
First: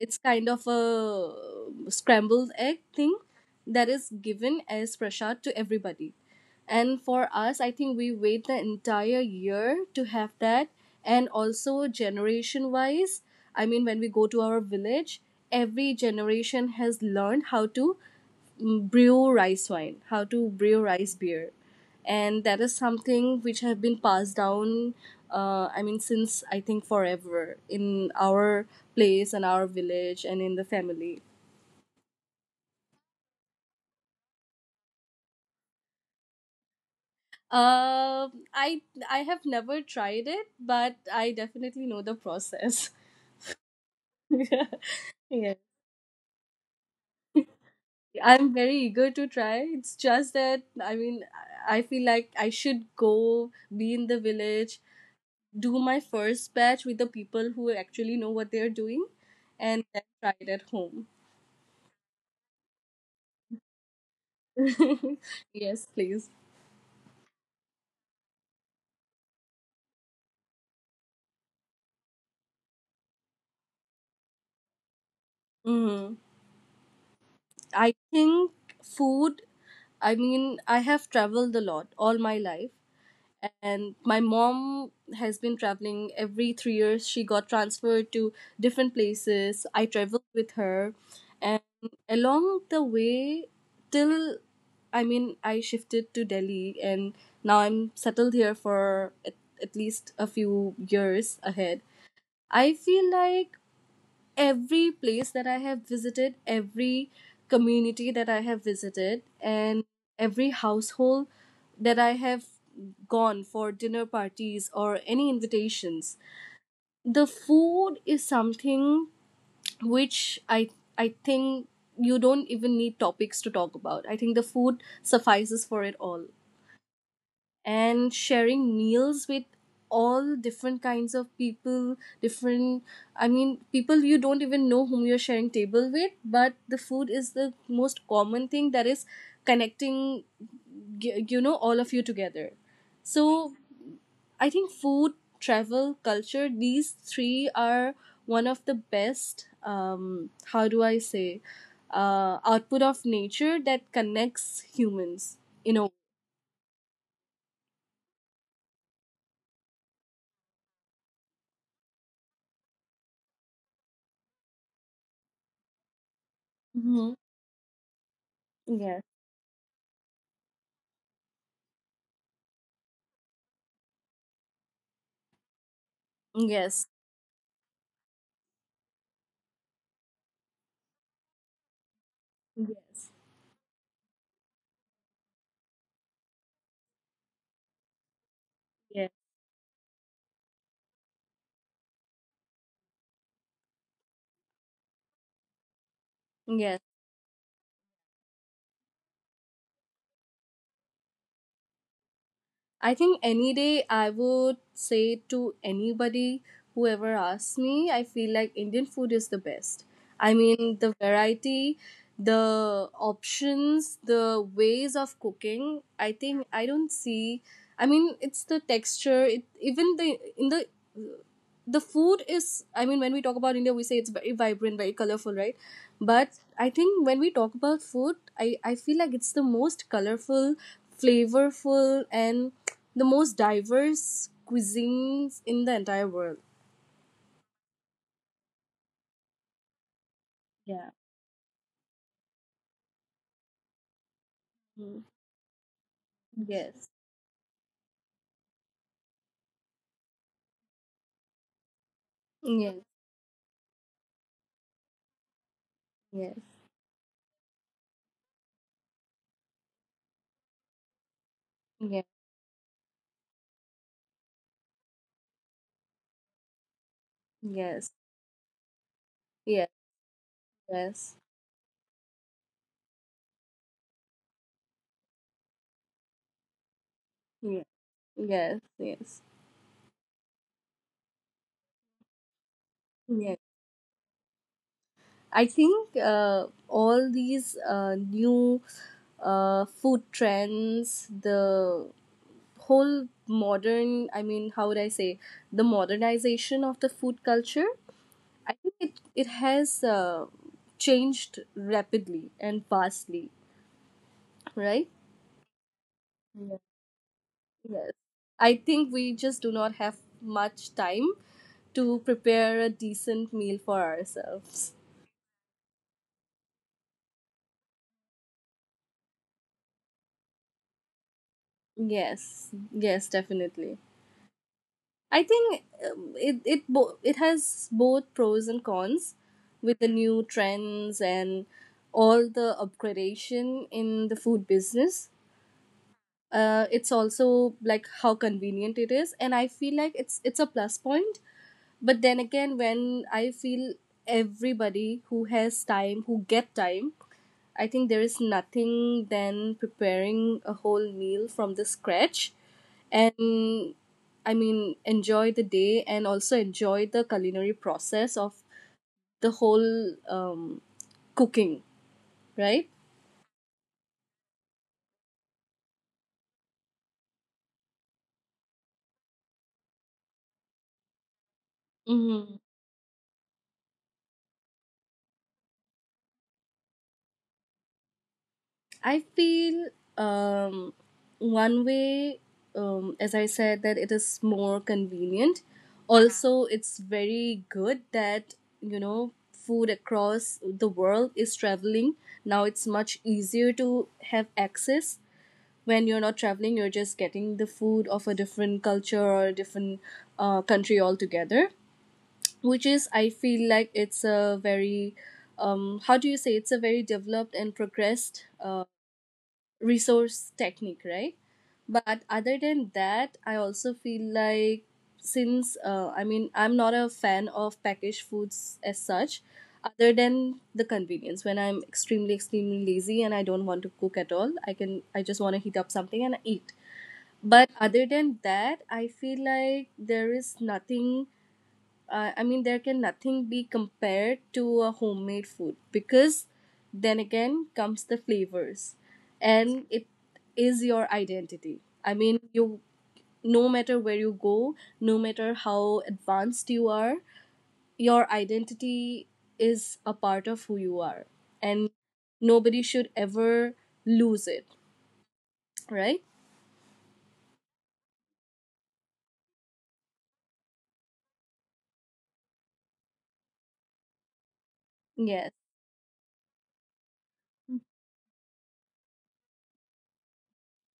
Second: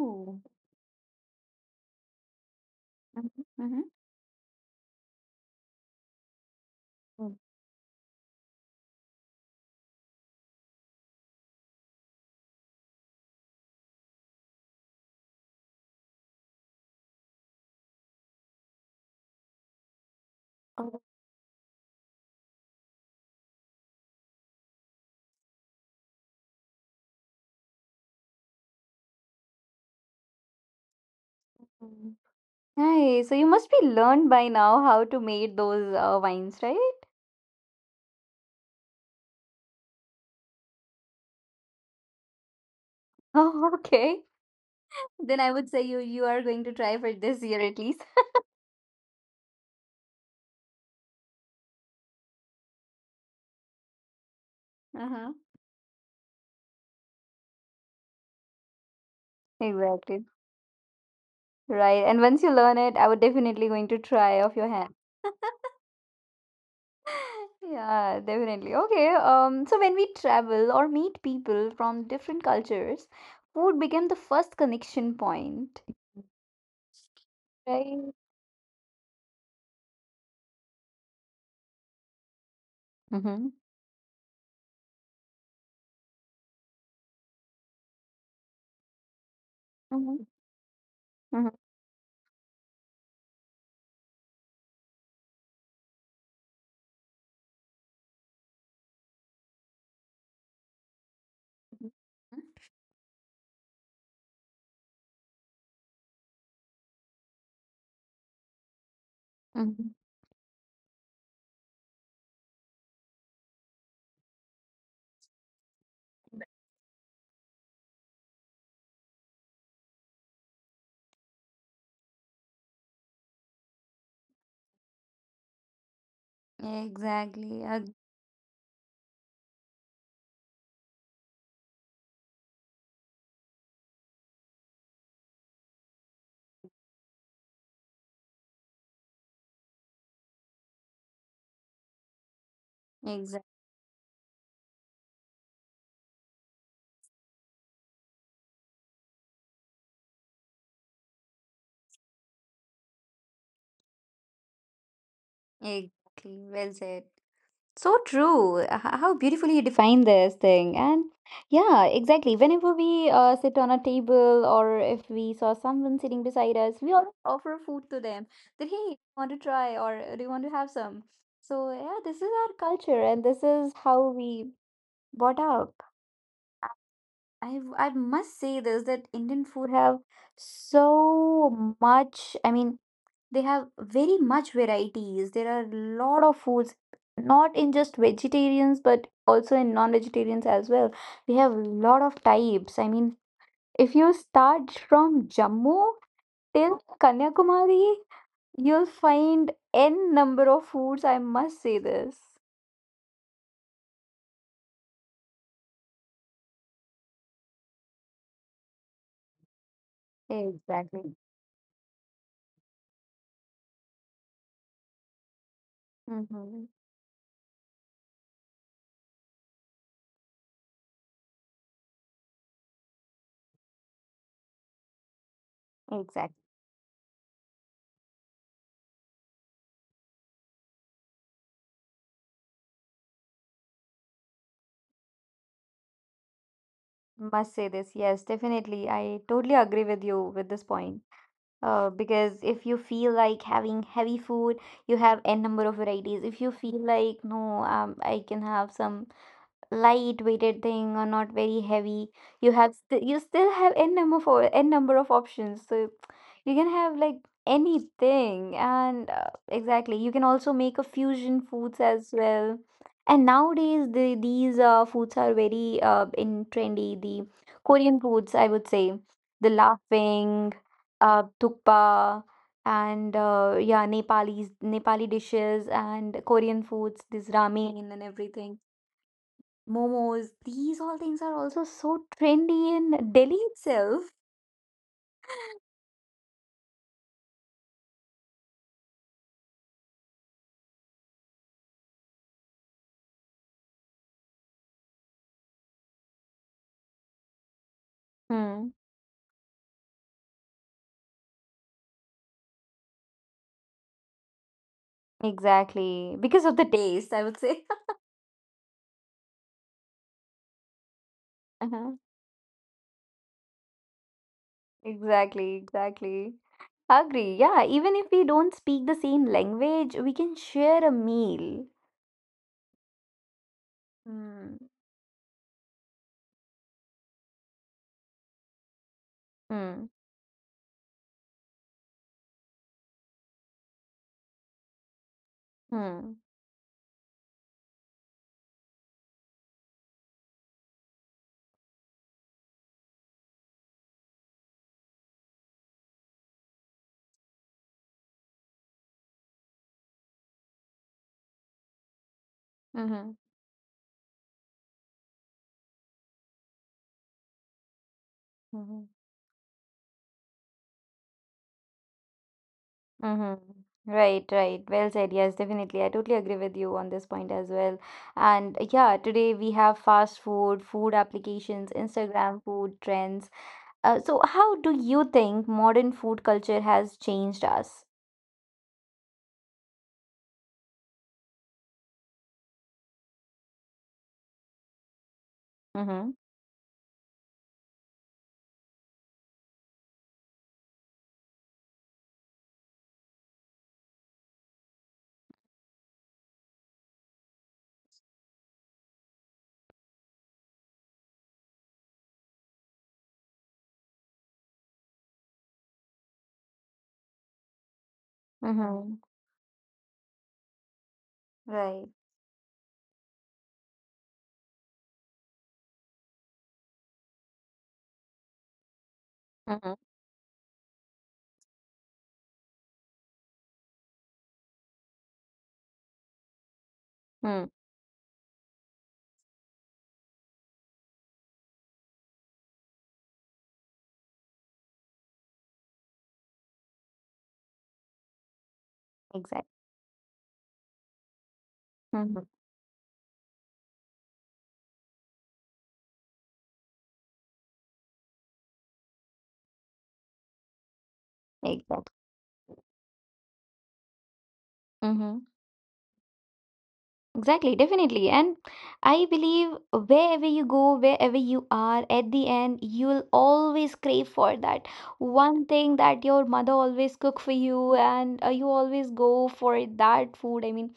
Speaker 1: It's kind of a um, scrambled egg thing
Speaker 2: mm-hmm, mm-hmm.
Speaker 1: that is given as prasad to everybody. And for us I think we wait the entire year to have that. And also generation wise, I mean when we go to our village, every generation has learned how to mm, brew rice wine, how to brew
Speaker 2: Oh.
Speaker 1: rice beer, and that is something which have been passed down, uh, I mean since, I think, forever in our place and our village and in the family.
Speaker 2: Nice. So you must be learned by now how to make those uh, wines, right?
Speaker 1: um i I have never tried it but I definitely know the process.
Speaker 2: Oh, okay. Then I
Speaker 1: Yeah,
Speaker 2: would say you you are going to try for this year at least.
Speaker 1: I'm very eager to try. It's just that, I mean, i I feel like I should go, be in the village,
Speaker 2: Uh-huh.
Speaker 1: do my first batch with the people who actually know what they're doing, and then
Speaker 2: Exactly.
Speaker 1: try it at home.
Speaker 2: Right. And once you learn it, I would definitely going to try off your hand.
Speaker 1: Yes, please.
Speaker 2: Yeah, definitely. Okay. Um, so when we travel or meet people from different cultures, food became the first connection point,
Speaker 1: Hmm. I
Speaker 2: right?
Speaker 1: think food, I mean, I have traveled a lot all my life.
Speaker 2: Mm-hmm.
Speaker 1: And my mom has been traveling every three years. She got transferred to different places. I traveled
Speaker 2: Mm-hmm.
Speaker 1: with her.
Speaker 2: Mm-hmm.
Speaker 1: And along the way, till, I mean, I shifted to Delhi and now I'm settled here for at, at least a few years ahead. I feel like every place that I have visited, every community that I have visited, and
Speaker 2: Mm-hmm.
Speaker 1: every household that I have gone for dinner parties or any invitations, the food is something which, I I think, you don't even need topics to talk about. I think the food suffices for it all.
Speaker 2: Exactly. Ag-
Speaker 1: And sharing meals with all different kinds of people, different, I mean people you don't even know whom you're sharing table with, but the food is the most common thing that is connecting, g- you know, all of you together. So
Speaker 2: Exactly.
Speaker 1: I think food, travel, culture, these three are one of the best, um how do I say, uh output of nature that connects humans, you know.
Speaker 2: Exactly. Well said. So true. H- How beautifully you define this thing. And yeah, exactly. Whenever we uh, sit on a table or if we saw someone sitting beside us, we
Speaker 1: Mm-hmm.
Speaker 2: always offer food to them that, hey,
Speaker 1: Yes,
Speaker 2: want to try or uh, do you want to have some? So yeah, this is our culture and this is how we brought up.
Speaker 1: yes.
Speaker 2: I, I must say this that Indian food have so much. I mean,
Speaker 1: Yes.
Speaker 2: they have very much varieties. There are a lot of foods, not in just vegetarians,
Speaker 1: Yeah.
Speaker 2: but also in non-vegetarians as well. We have a lot of types. I mean, if you start from Jammu
Speaker 1: Yes.
Speaker 2: till Kanyakumari, you'll find n number of foods. I must say this.
Speaker 1: I think any day I would say to anybody whoever asks me, I feel like Indian food is the best. I mean, the
Speaker 2: Exactly.
Speaker 1: variety, the options, the ways of cooking. I think I
Speaker 2: Mm-hmm.
Speaker 1: don't see. I mean, it's the texture. It even the in the the food is. I mean, when we talk about India, we say it's very vibrant, very colorful, right? But
Speaker 2: Exactly.
Speaker 1: I think when we talk about food, I I feel like it's the most colorful, flavorful, and the most diverse cuisines in the entire world.
Speaker 2: Must say this. Yes, definitely. I totally agree with you with this
Speaker 1: Yeah.
Speaker 2: point. Uh, because if you feel like having heavy food, you
Speaker 1: Mm.
Speaker 2: have n number of varieties. If you feel
Speaker 1: Yes.
Speaker 2: like no, um, I can have some light weighted thing or not very heavy you have
Speaker 1: Yes,
Speaker 2: st- you still have n number for n number of options so
Speaker 1: yes,
Speaker 2: you can have like anything and uh, exactly you can also make a fusion foods
Speaker 1: yes,
Speaker 2: as well and nowadays the these uh, foods are very uh, in trendy the
Speaker 1: yes,
Speaker 2: korean foods I would say the
Speaker 1: yes, yes,
Speaker 2: laughing uh, tukpa and uh, yeah nepalese nepali dishes and korean foods this
Speaker 1: yes,
Speaker 2: ramen and everything
Speaker 1: yes, yes.
Speaker 2: momos. These all things are also so trendy in Delhi
Speaker 1: Yes.
Speaker 2: itself.
Speaker 1: I think, uh, all these uh, new uh, food trends, the whole modern, I mean, how would I say, the modernization of the food culture, I
Speaker 2: Hmm.
Speaker 1: think it, it has uh, changed rapidly and vastly, right?
Speaker 2: Exactly. Because of the taste, I would say.
Speaker 1: Yes. I think we just do not have much time
Speaker 2: Uh-huh.
Speaker 1: to prepare a decent meal for ourselves.
Speaker 2: Exactly, exactly. Agree. Yeah, even if we don't speak the same language, we can share a meal.
Speaker 1: Yes. Yes, definitely.
Speaker 2: Hmm.
Speaker 1: I think, um, it it bo- it has both pros and cons with
Speaker 2: Hmm.
Speaker 1: the new trends and all the upgradation in the food business.
Speaker 2: Hmm.
Speaker 1: Uh, it's also like how convenient it is, and I feel like it's it's a plus point, but then again when I feel everybody who has time, who get time, I think there is nothing than preparing a whole meal from the scratch,
Speaker 2: Mm-hmm.
Speaker 1: and, I mean, enjoy the day and also enjoy the culinary process of
Speaker 2: Mm-hmm.
Speaker 1: the whole um, cooking, right?
Speaker 2: Mm-hmm. Right, right. Well said. Yes, definitely. I totally agree with you on this point as well. And uh, yeah, today we have fast food, food applications,
Speaker 1: Mm-hmm.
Speaker 2: Instagram food trends. Uh, so how do you think modern food culture has changed us?
Speaker 1: I feel, um, one way, um, as I said, that it is more convenient.
Speaker 2: Mm-hmm.
Speaker 1: Also, it's very good that, you know, food across the world is traveling. Now it's much easier to have access. When you're not traveling, you're just getting the food of a different culture or a different uh, country altogether, which is, I feel like it's a very, um, how do you say, it's a very developed and progressed uh,
Speaker 2: Mm-hmm.
Speaker 1: resource technique, right?
Speaker 2: Right.
Speaker 1: But other than that, I also feel like since, uh, I mean, I'm not a fan of packaged foods as such,
Speaker 2: Mm-hmm.
Speaker 1: other than the convenience. When I'm extremely, extremely lazy and I don't want to cook at all, I can, I just want to heat up something and eat.
Speaker 2: Mm.
Speaker 1: But other than that, I feel like there is nothing, uh, I mean, there can nothing be compared to a homemade food, because then again comes the flavors,
Speaker 2: Exactly.
Speaker 1: and it is your identity. I mean,
Speaker 2: Mm-hmm.
Speaker 1: you, no matter where you go, no matter how advanced you are, your identity is a part of who you are, and
Speaker 2: Exactly.
Speaker 1: nobody should ever lose it,
Speaker 2: Mm-hmm.
Speaker 1: right?
Speaker 2: Exactly. Definitely. And I believe wherever you go, wherever you are, at the end, you'll always crave for that
Speaker 1: Yes,
Speaker 2: one thing that your mother always cook for you, and uh, you always go for that food. I mean,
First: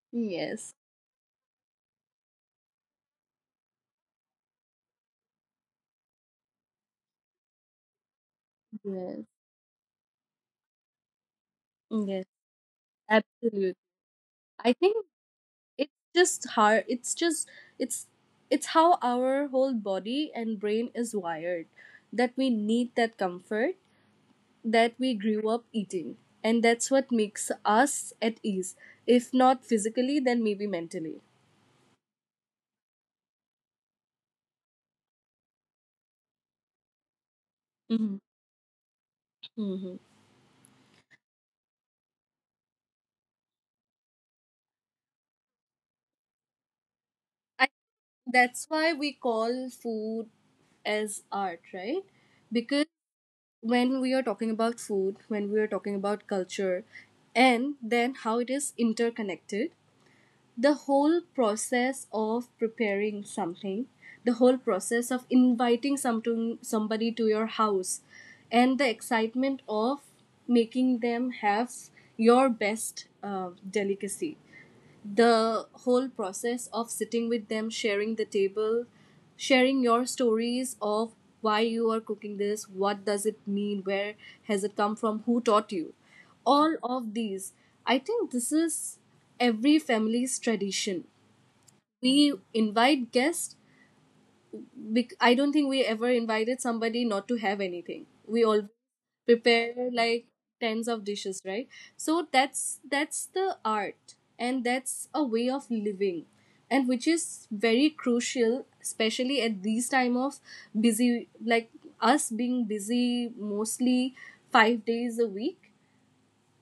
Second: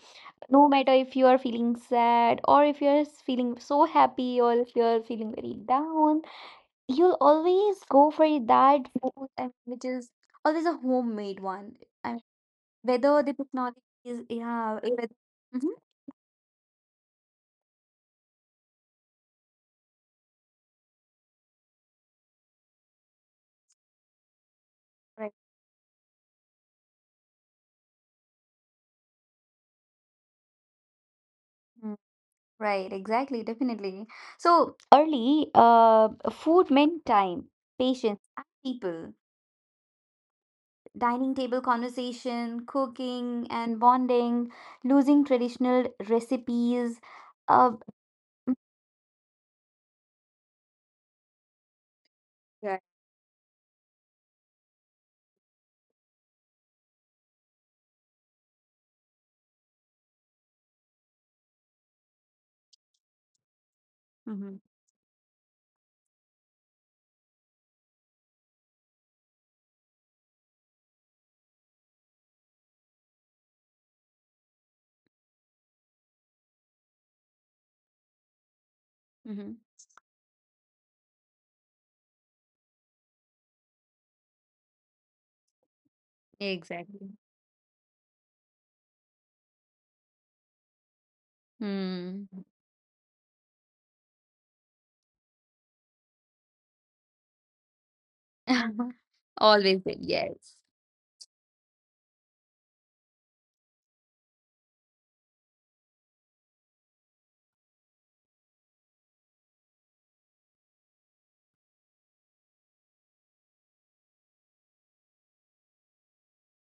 Speaker 2: no
Speaker 1: yes,
Speaker 2: matter if you are feeling sad or if you're feeling so happy or if you're feeling very down, you'll always go for that
Speaker 1: yes,
Speaker 2: food, and which is always a homemade one. I mean,
Speaker 1: yes,
Speaker 2: whether the
Speaker 1: absolutely.
Speaker 2: technology is,
Speaker 1: I
Speaker 2: yeah,
Speaker 1: think
Speaker 2: whether, mhm,
Speaker 1: it's just hard, it's just, it's it's how our whole body and brain is wired, that we need that comfort that we
Speaker 2: right,
Speaker 1: grew up eating, and that's what makes us at ease, if not physically then maybe mentally.
Speaker 2: mm, right, exactly, definitely. So early, uh, food meant time,
Speaker 1: Hmm.
Speaker 2: patience, and people.
Speaker 1: Hmm.
Speaker 2: Dining table conversation, cooking and bonding, losing traditional recipes.
Speaker 1: I,
Speaker 2: Uh,
Speaker 1: that's why we call food as art, right?
Speaker 2: right.
Speaker 1: Because when we are talking about food, when we are talking about culture, and then how it is interconnected, the whole process of preparing something, the
Speaker 2: Mm-hmm.
Speaker 1: whole process of inviting some to somebody to your house, and the excitement of making them have your best uh, delicacy, the whole process of sitting with them, sharing the table,
Speaker 2: Mm-hmm.
Speaker 1: sharing your stories of why you are cooking this, what does it mean, where has it come from, who taught you. All of
Speaker 2: Exactly.
Speaker 1: these. I think this is every family's tradition.
Speaker 2: Mm.
Speaker 1: We invite guests, bec- I don't think we ever invited somebody not to have anything. We all prepare
Speaker 2: Always did,
Speaker 1: like
Speaker 2: yes.
Speaker 1: tens of dishes, right? So that's that's the art and that's a way of living, and which is very crucial especially at these time of busy, like us being busy mostly five days a week.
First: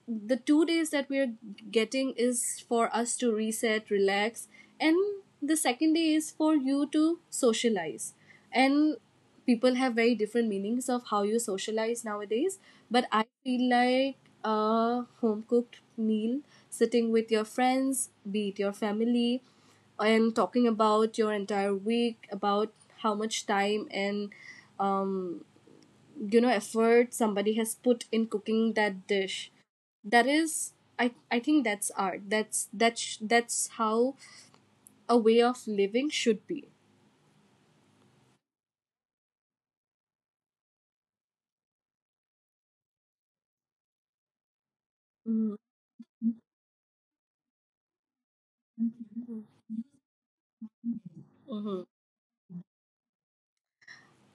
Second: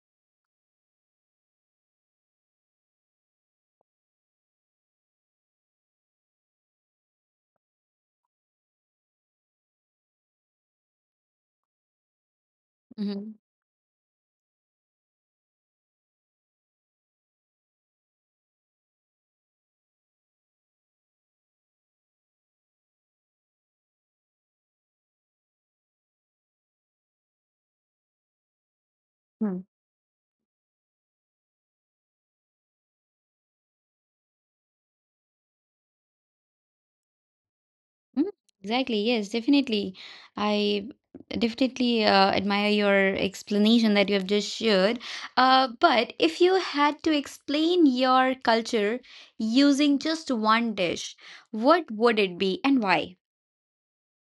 Speaker 1: The two days that we're getting is for us to reset, relax, and the second day is for you to socialize. And people have very different meanings of how you socialize nowadays, but I
Speaker 2: Mhm.
Speaker 1: feel like a home cooked meal, sitting with your friends, be it your family, and talking about your entire week, about how much time and um, you know, effort somebody has put in cooking that dish,
Speaker 2: Hmm.
Speaker 1: that is, I, I think that's art, that's that's that's how a way of living should be.
Speaker 2: Mm, exactly. Yes, definitely. I definitely uh, admire your explanation that you have just shared.
Speaker 1: Mm-hmm.
Speaker 2: Uh, but if you had to explain your culture using just one dish,
Speaker 1: Mm-hmm.
Speaker 2: what would it be and why?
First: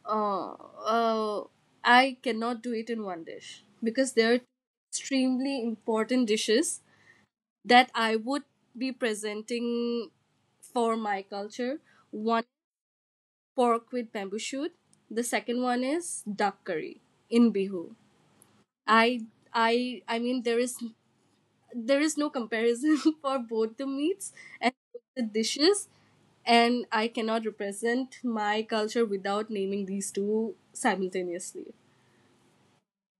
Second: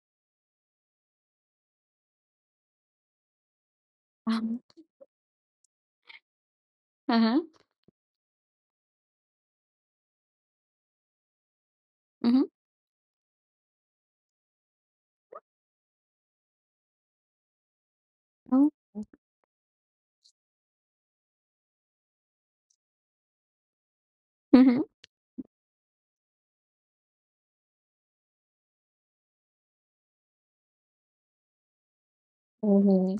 Speaker 1: Uh, uh, I cannot do it in one dish, because there are
Speaker 2: Um,
Speaker 1: extremely important dishes
Speaker 2: uh-huh.
Speaker 1: that I would be presenting for my culture.
Speaker 2: Mm-hmm.
Speaker 1: One, pork with bamboo shoot. The second one is duck curry in bihu.
Speaker 2: Oh.
Speaker 1: I i i mean there is, there is no comparison for both the meats and both the dishes, and I cannot represent my culture without naming these two simultaneously.
Speaker 2: Hmm.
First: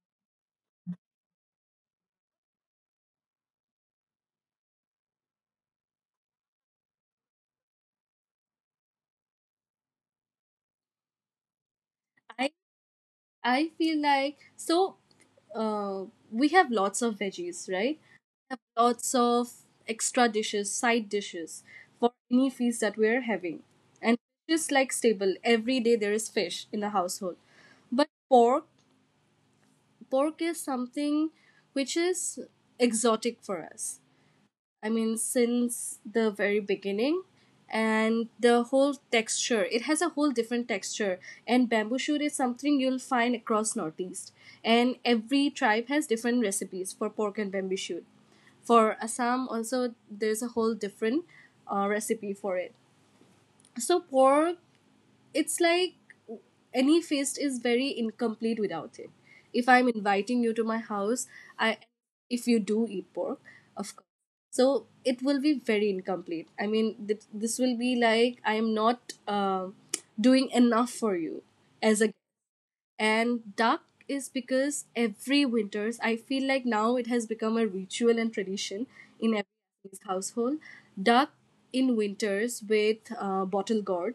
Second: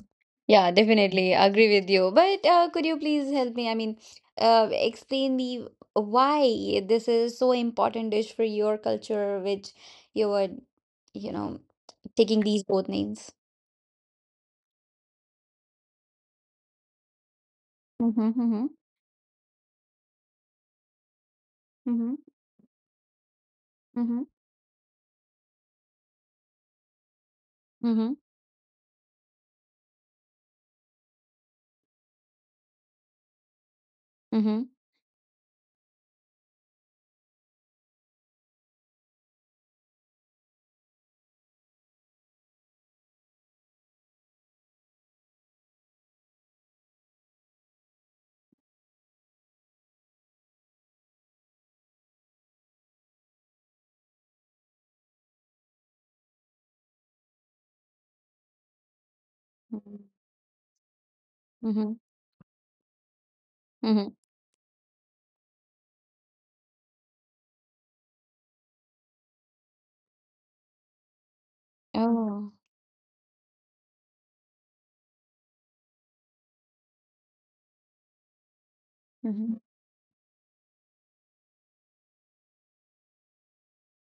Speaker 2: Yeah, definitely agree with you. But uh, could you please help me? I mean, uh, explain me why this is so important dish for your culture, which you were, you know, taking
Speaker 1: i
Speaker 2: these both names.
Speaker 1: i feel like, so, uh, we have lots of veggies, right?
Speaker 2: Mm-hmm,
Speaker 1: We have
Speaker 2: mm-hmm,
Speaker 1: lots of extra dishes, side dishes for
Speaker 2: mm-hmm,
Speaker 1: any feast that we are having. And fish is like stable, every day there is fish in the household, but
Speaker 2: mm-hmm,
Speaker 1: pork, pork is something which is exotic for us.
Speaker 2: mm-hmm,
Speaker 1: I mean, since the very beginning, and the whole texture, it has a whole different texture. And bamboo shoot is something you'll find across northeast, and every tribe has different recipes for pork and bamboo shoot. For assam also there's a whole different uh, recipe for it. So pork, it's like, any feast is very incomplete without it. If I'm
Speaker 2: mm-hmm,
Speaker 1: inviting you to my house, I,
Speaker 2: mm-hmm.
Speaker 1: if you do eat pork, of course.
Speaker 2: Mm-hmm.
Speaker 1: So it will be very incomplete. I mean, th- this will be like I am not uh, doing enough for you as a.
Speaker 2: Oh.
Speaker 1: And duck is because every winters I feel like now it has become a ritual and tradition in
Speaker 2: Mm-hmm,
Speaker 1: every household. Duck in winters with uh, bottle gourd,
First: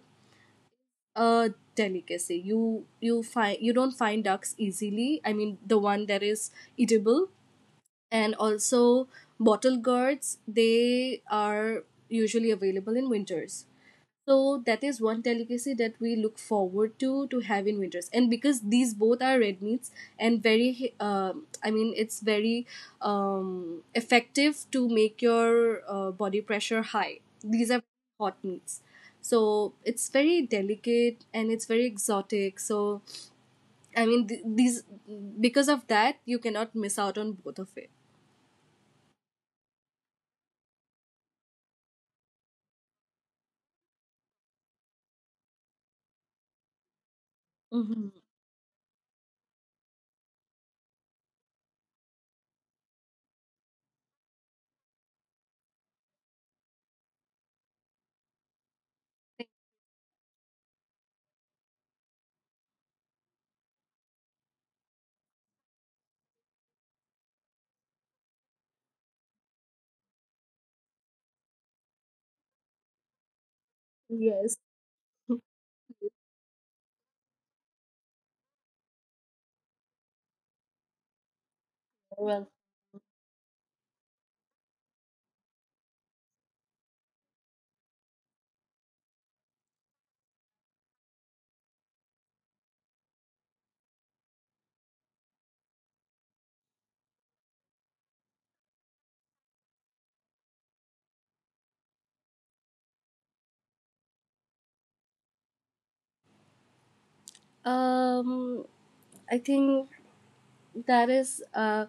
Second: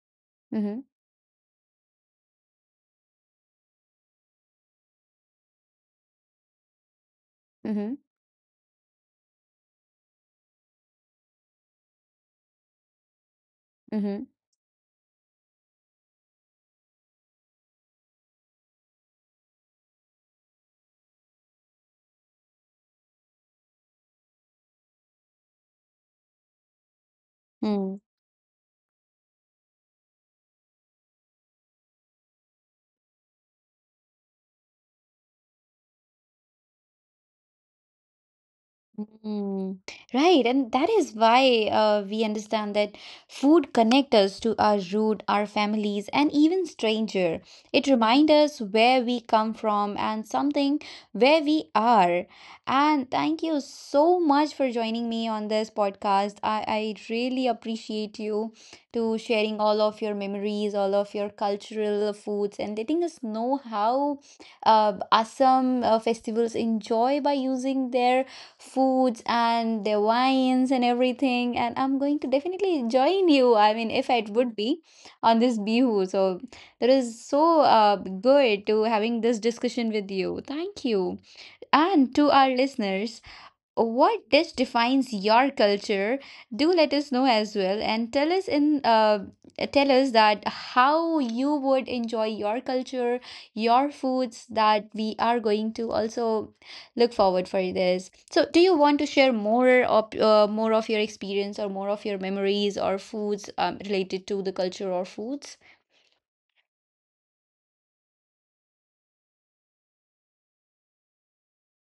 Speaker 2: mm-hmm,
Speaker 1: a delicacy. You you find, you don't find ducks easily. I mean the one that is eatable,
Speaker 2: mm-hmm,
Speaker 1: and also bottle gourds, they are usually available in winters. So that is one delicacy that we look forward to to have in winters, and because these both are red meats and very, um I mean, it's very um, effective to make your uh, body pressure high. These are
Speaker 2: mm-hmm.
Speaker 1: hot meats, so it's very delicate and it's very exotic. So I mean, th- these, because of that you cannot miss out on both of it.
Speaker 2: Mm, right, and that is why uh, we understand that food connect us to our root, our families, and even stranger. It
Speaker 1: Hmm.
Speaker 2: reminds us where we come from and something where we are. And thank you so much for joining me on this podcast. I, I really appreciate you to sharing all of your memories, all of your cultural foods, and letting us know how uh, awesome uh, festivals enjoy by using their foods and their wines and everything and I'm going to definitely join you I mean if it would
Speaker 1: Yes.
Speaker 2: be on this bihu so that is so uh, good to having this discussion with you thank you and to
Speaker 1: Well,
Speaker 2: our listeners what dish defines your culture do let us know as well and tell us in uh, tell us that how you would enjoy your culture your foods that we are going to also look forward for this so do you want to share more of uh, more of your experience or more of your memories or foods um, related to the culture or foods
Speaker 1: um, I think that is uh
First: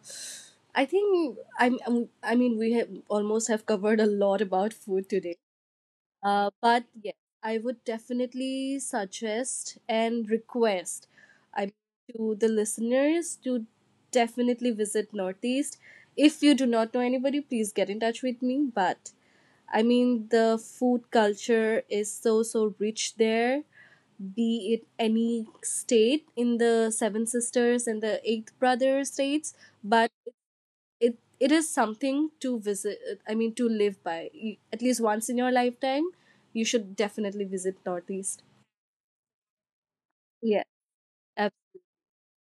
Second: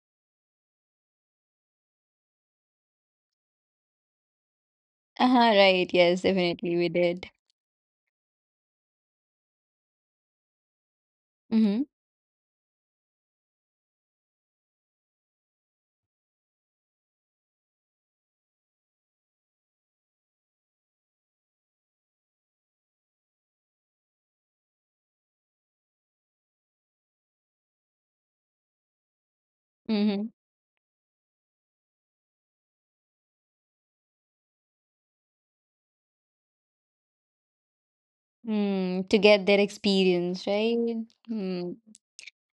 Speaker 1: I think i'm I'm- i mean we have almost have covered a lot about food today.
Speaker 2: uh-huh, right, yes,
Speaker 1: Uh,
Speaker 2: definitely
Speaker 1: but
Speaker 2: we
Speaker 1: yes,
Speaker 2: did.
Speaker 1: I would definitely suggest and request, I mean,
Speaker 2: Mm-hmm,
Speaker 1: to the listeners to definitely visit northeast. If you do not know anybody please get in touch with me, but, I mean, the food culture is so so rich there, be it any state in the Seven Sisters and the Eighth Brother states, but
Speaker 2: mm-hmm.
Speaker 1: it it is something to visit. I mean, to live by. You- at least once in your lifetime. You should definitely visit Northeast.
Speaker 2: Mm, to get their experience
Speaker 1: Yeah.
Speaker 2: right.
Speaker 1: ab-
Speaker 2: Mm.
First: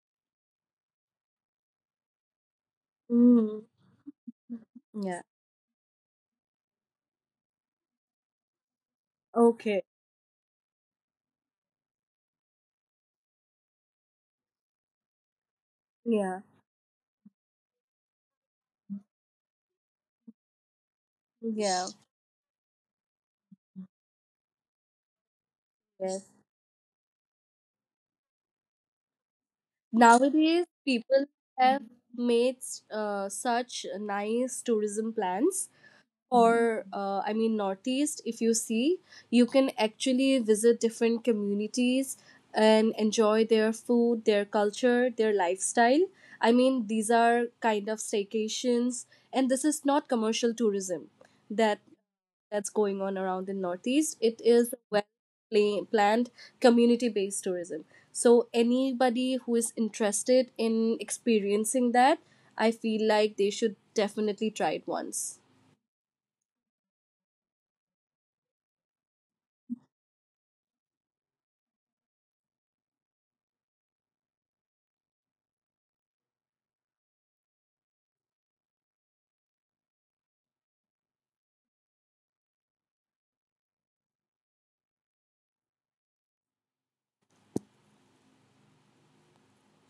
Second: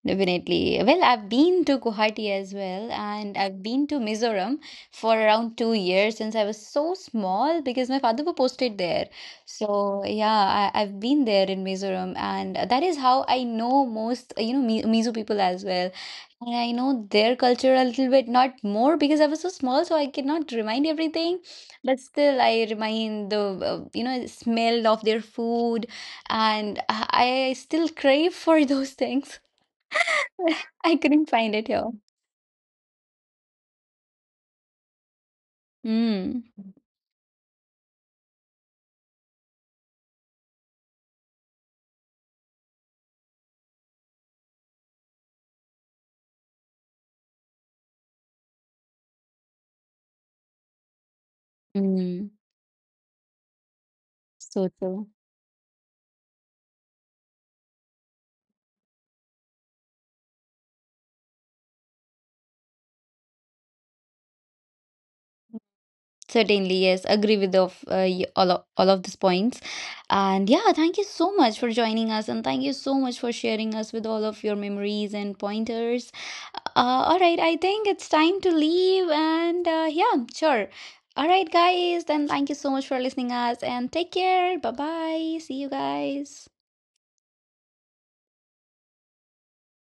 Speaker 2: Definitely. Well, I've been to Guwahati as well, and I've
Speaker 1: Mm,
Speaker 2: been to Mizoram for
Speaker 1: yeah.
Speaker 2: around two years since I was so small because my father was posted there.
Speaker 1: Okay.
Speaker 2: So yeah, I, I've been there in Mizoram, and that is how I know most, you know, Mi- Mizo people as well.
Speaker 1: Yeah.
Speaker 2: And I know their culture a little bit, not more because I was so small, so I cannot remind everything.
Speaker 1: Yeah.
Speaker 2: But still, I remind the, uh, you know, smell of their food,
Speaker 1: Yes.
Speaker 2: and I I still crave for those things.
Speaker 1: Nowadays,
Speaker 2: I
Speaker 1: people
Speaker 2: couldn't find it
Speaker 1: have
Speaker 2: here.
Speaker 1: made uh, such nice tourism plans,
Speaker 2: Mm.
Speaker 1: or, uh, I mean northeast, if you see, you can actually visit different communities and enjoy their food, their culture, their lifestyle. I mean, these are kind of staycations, and this is not commercial tourism that,
Speaker 2: Mm.
Speaker 1: that's going on around in northeast. It
Speaker 2: So
Speaker 1: is well
Speaker 2: true.
Speaker 1: pla- planned community based tourism. So anybody who is interested in experiencing that, I feel like they should definitely try it once.
Speaker 2: Certainly, yes. Agree with of uh, y- all of, all of these points. And yeah, thank you so much for joining us, and thank you so much for sharing us with all of your memories and pointers. Uh, all right, I think it's time to leave, and uh, yeah, sure. All right, guys, then thank you so much for listening us, and take care. Bye bye. See you guys.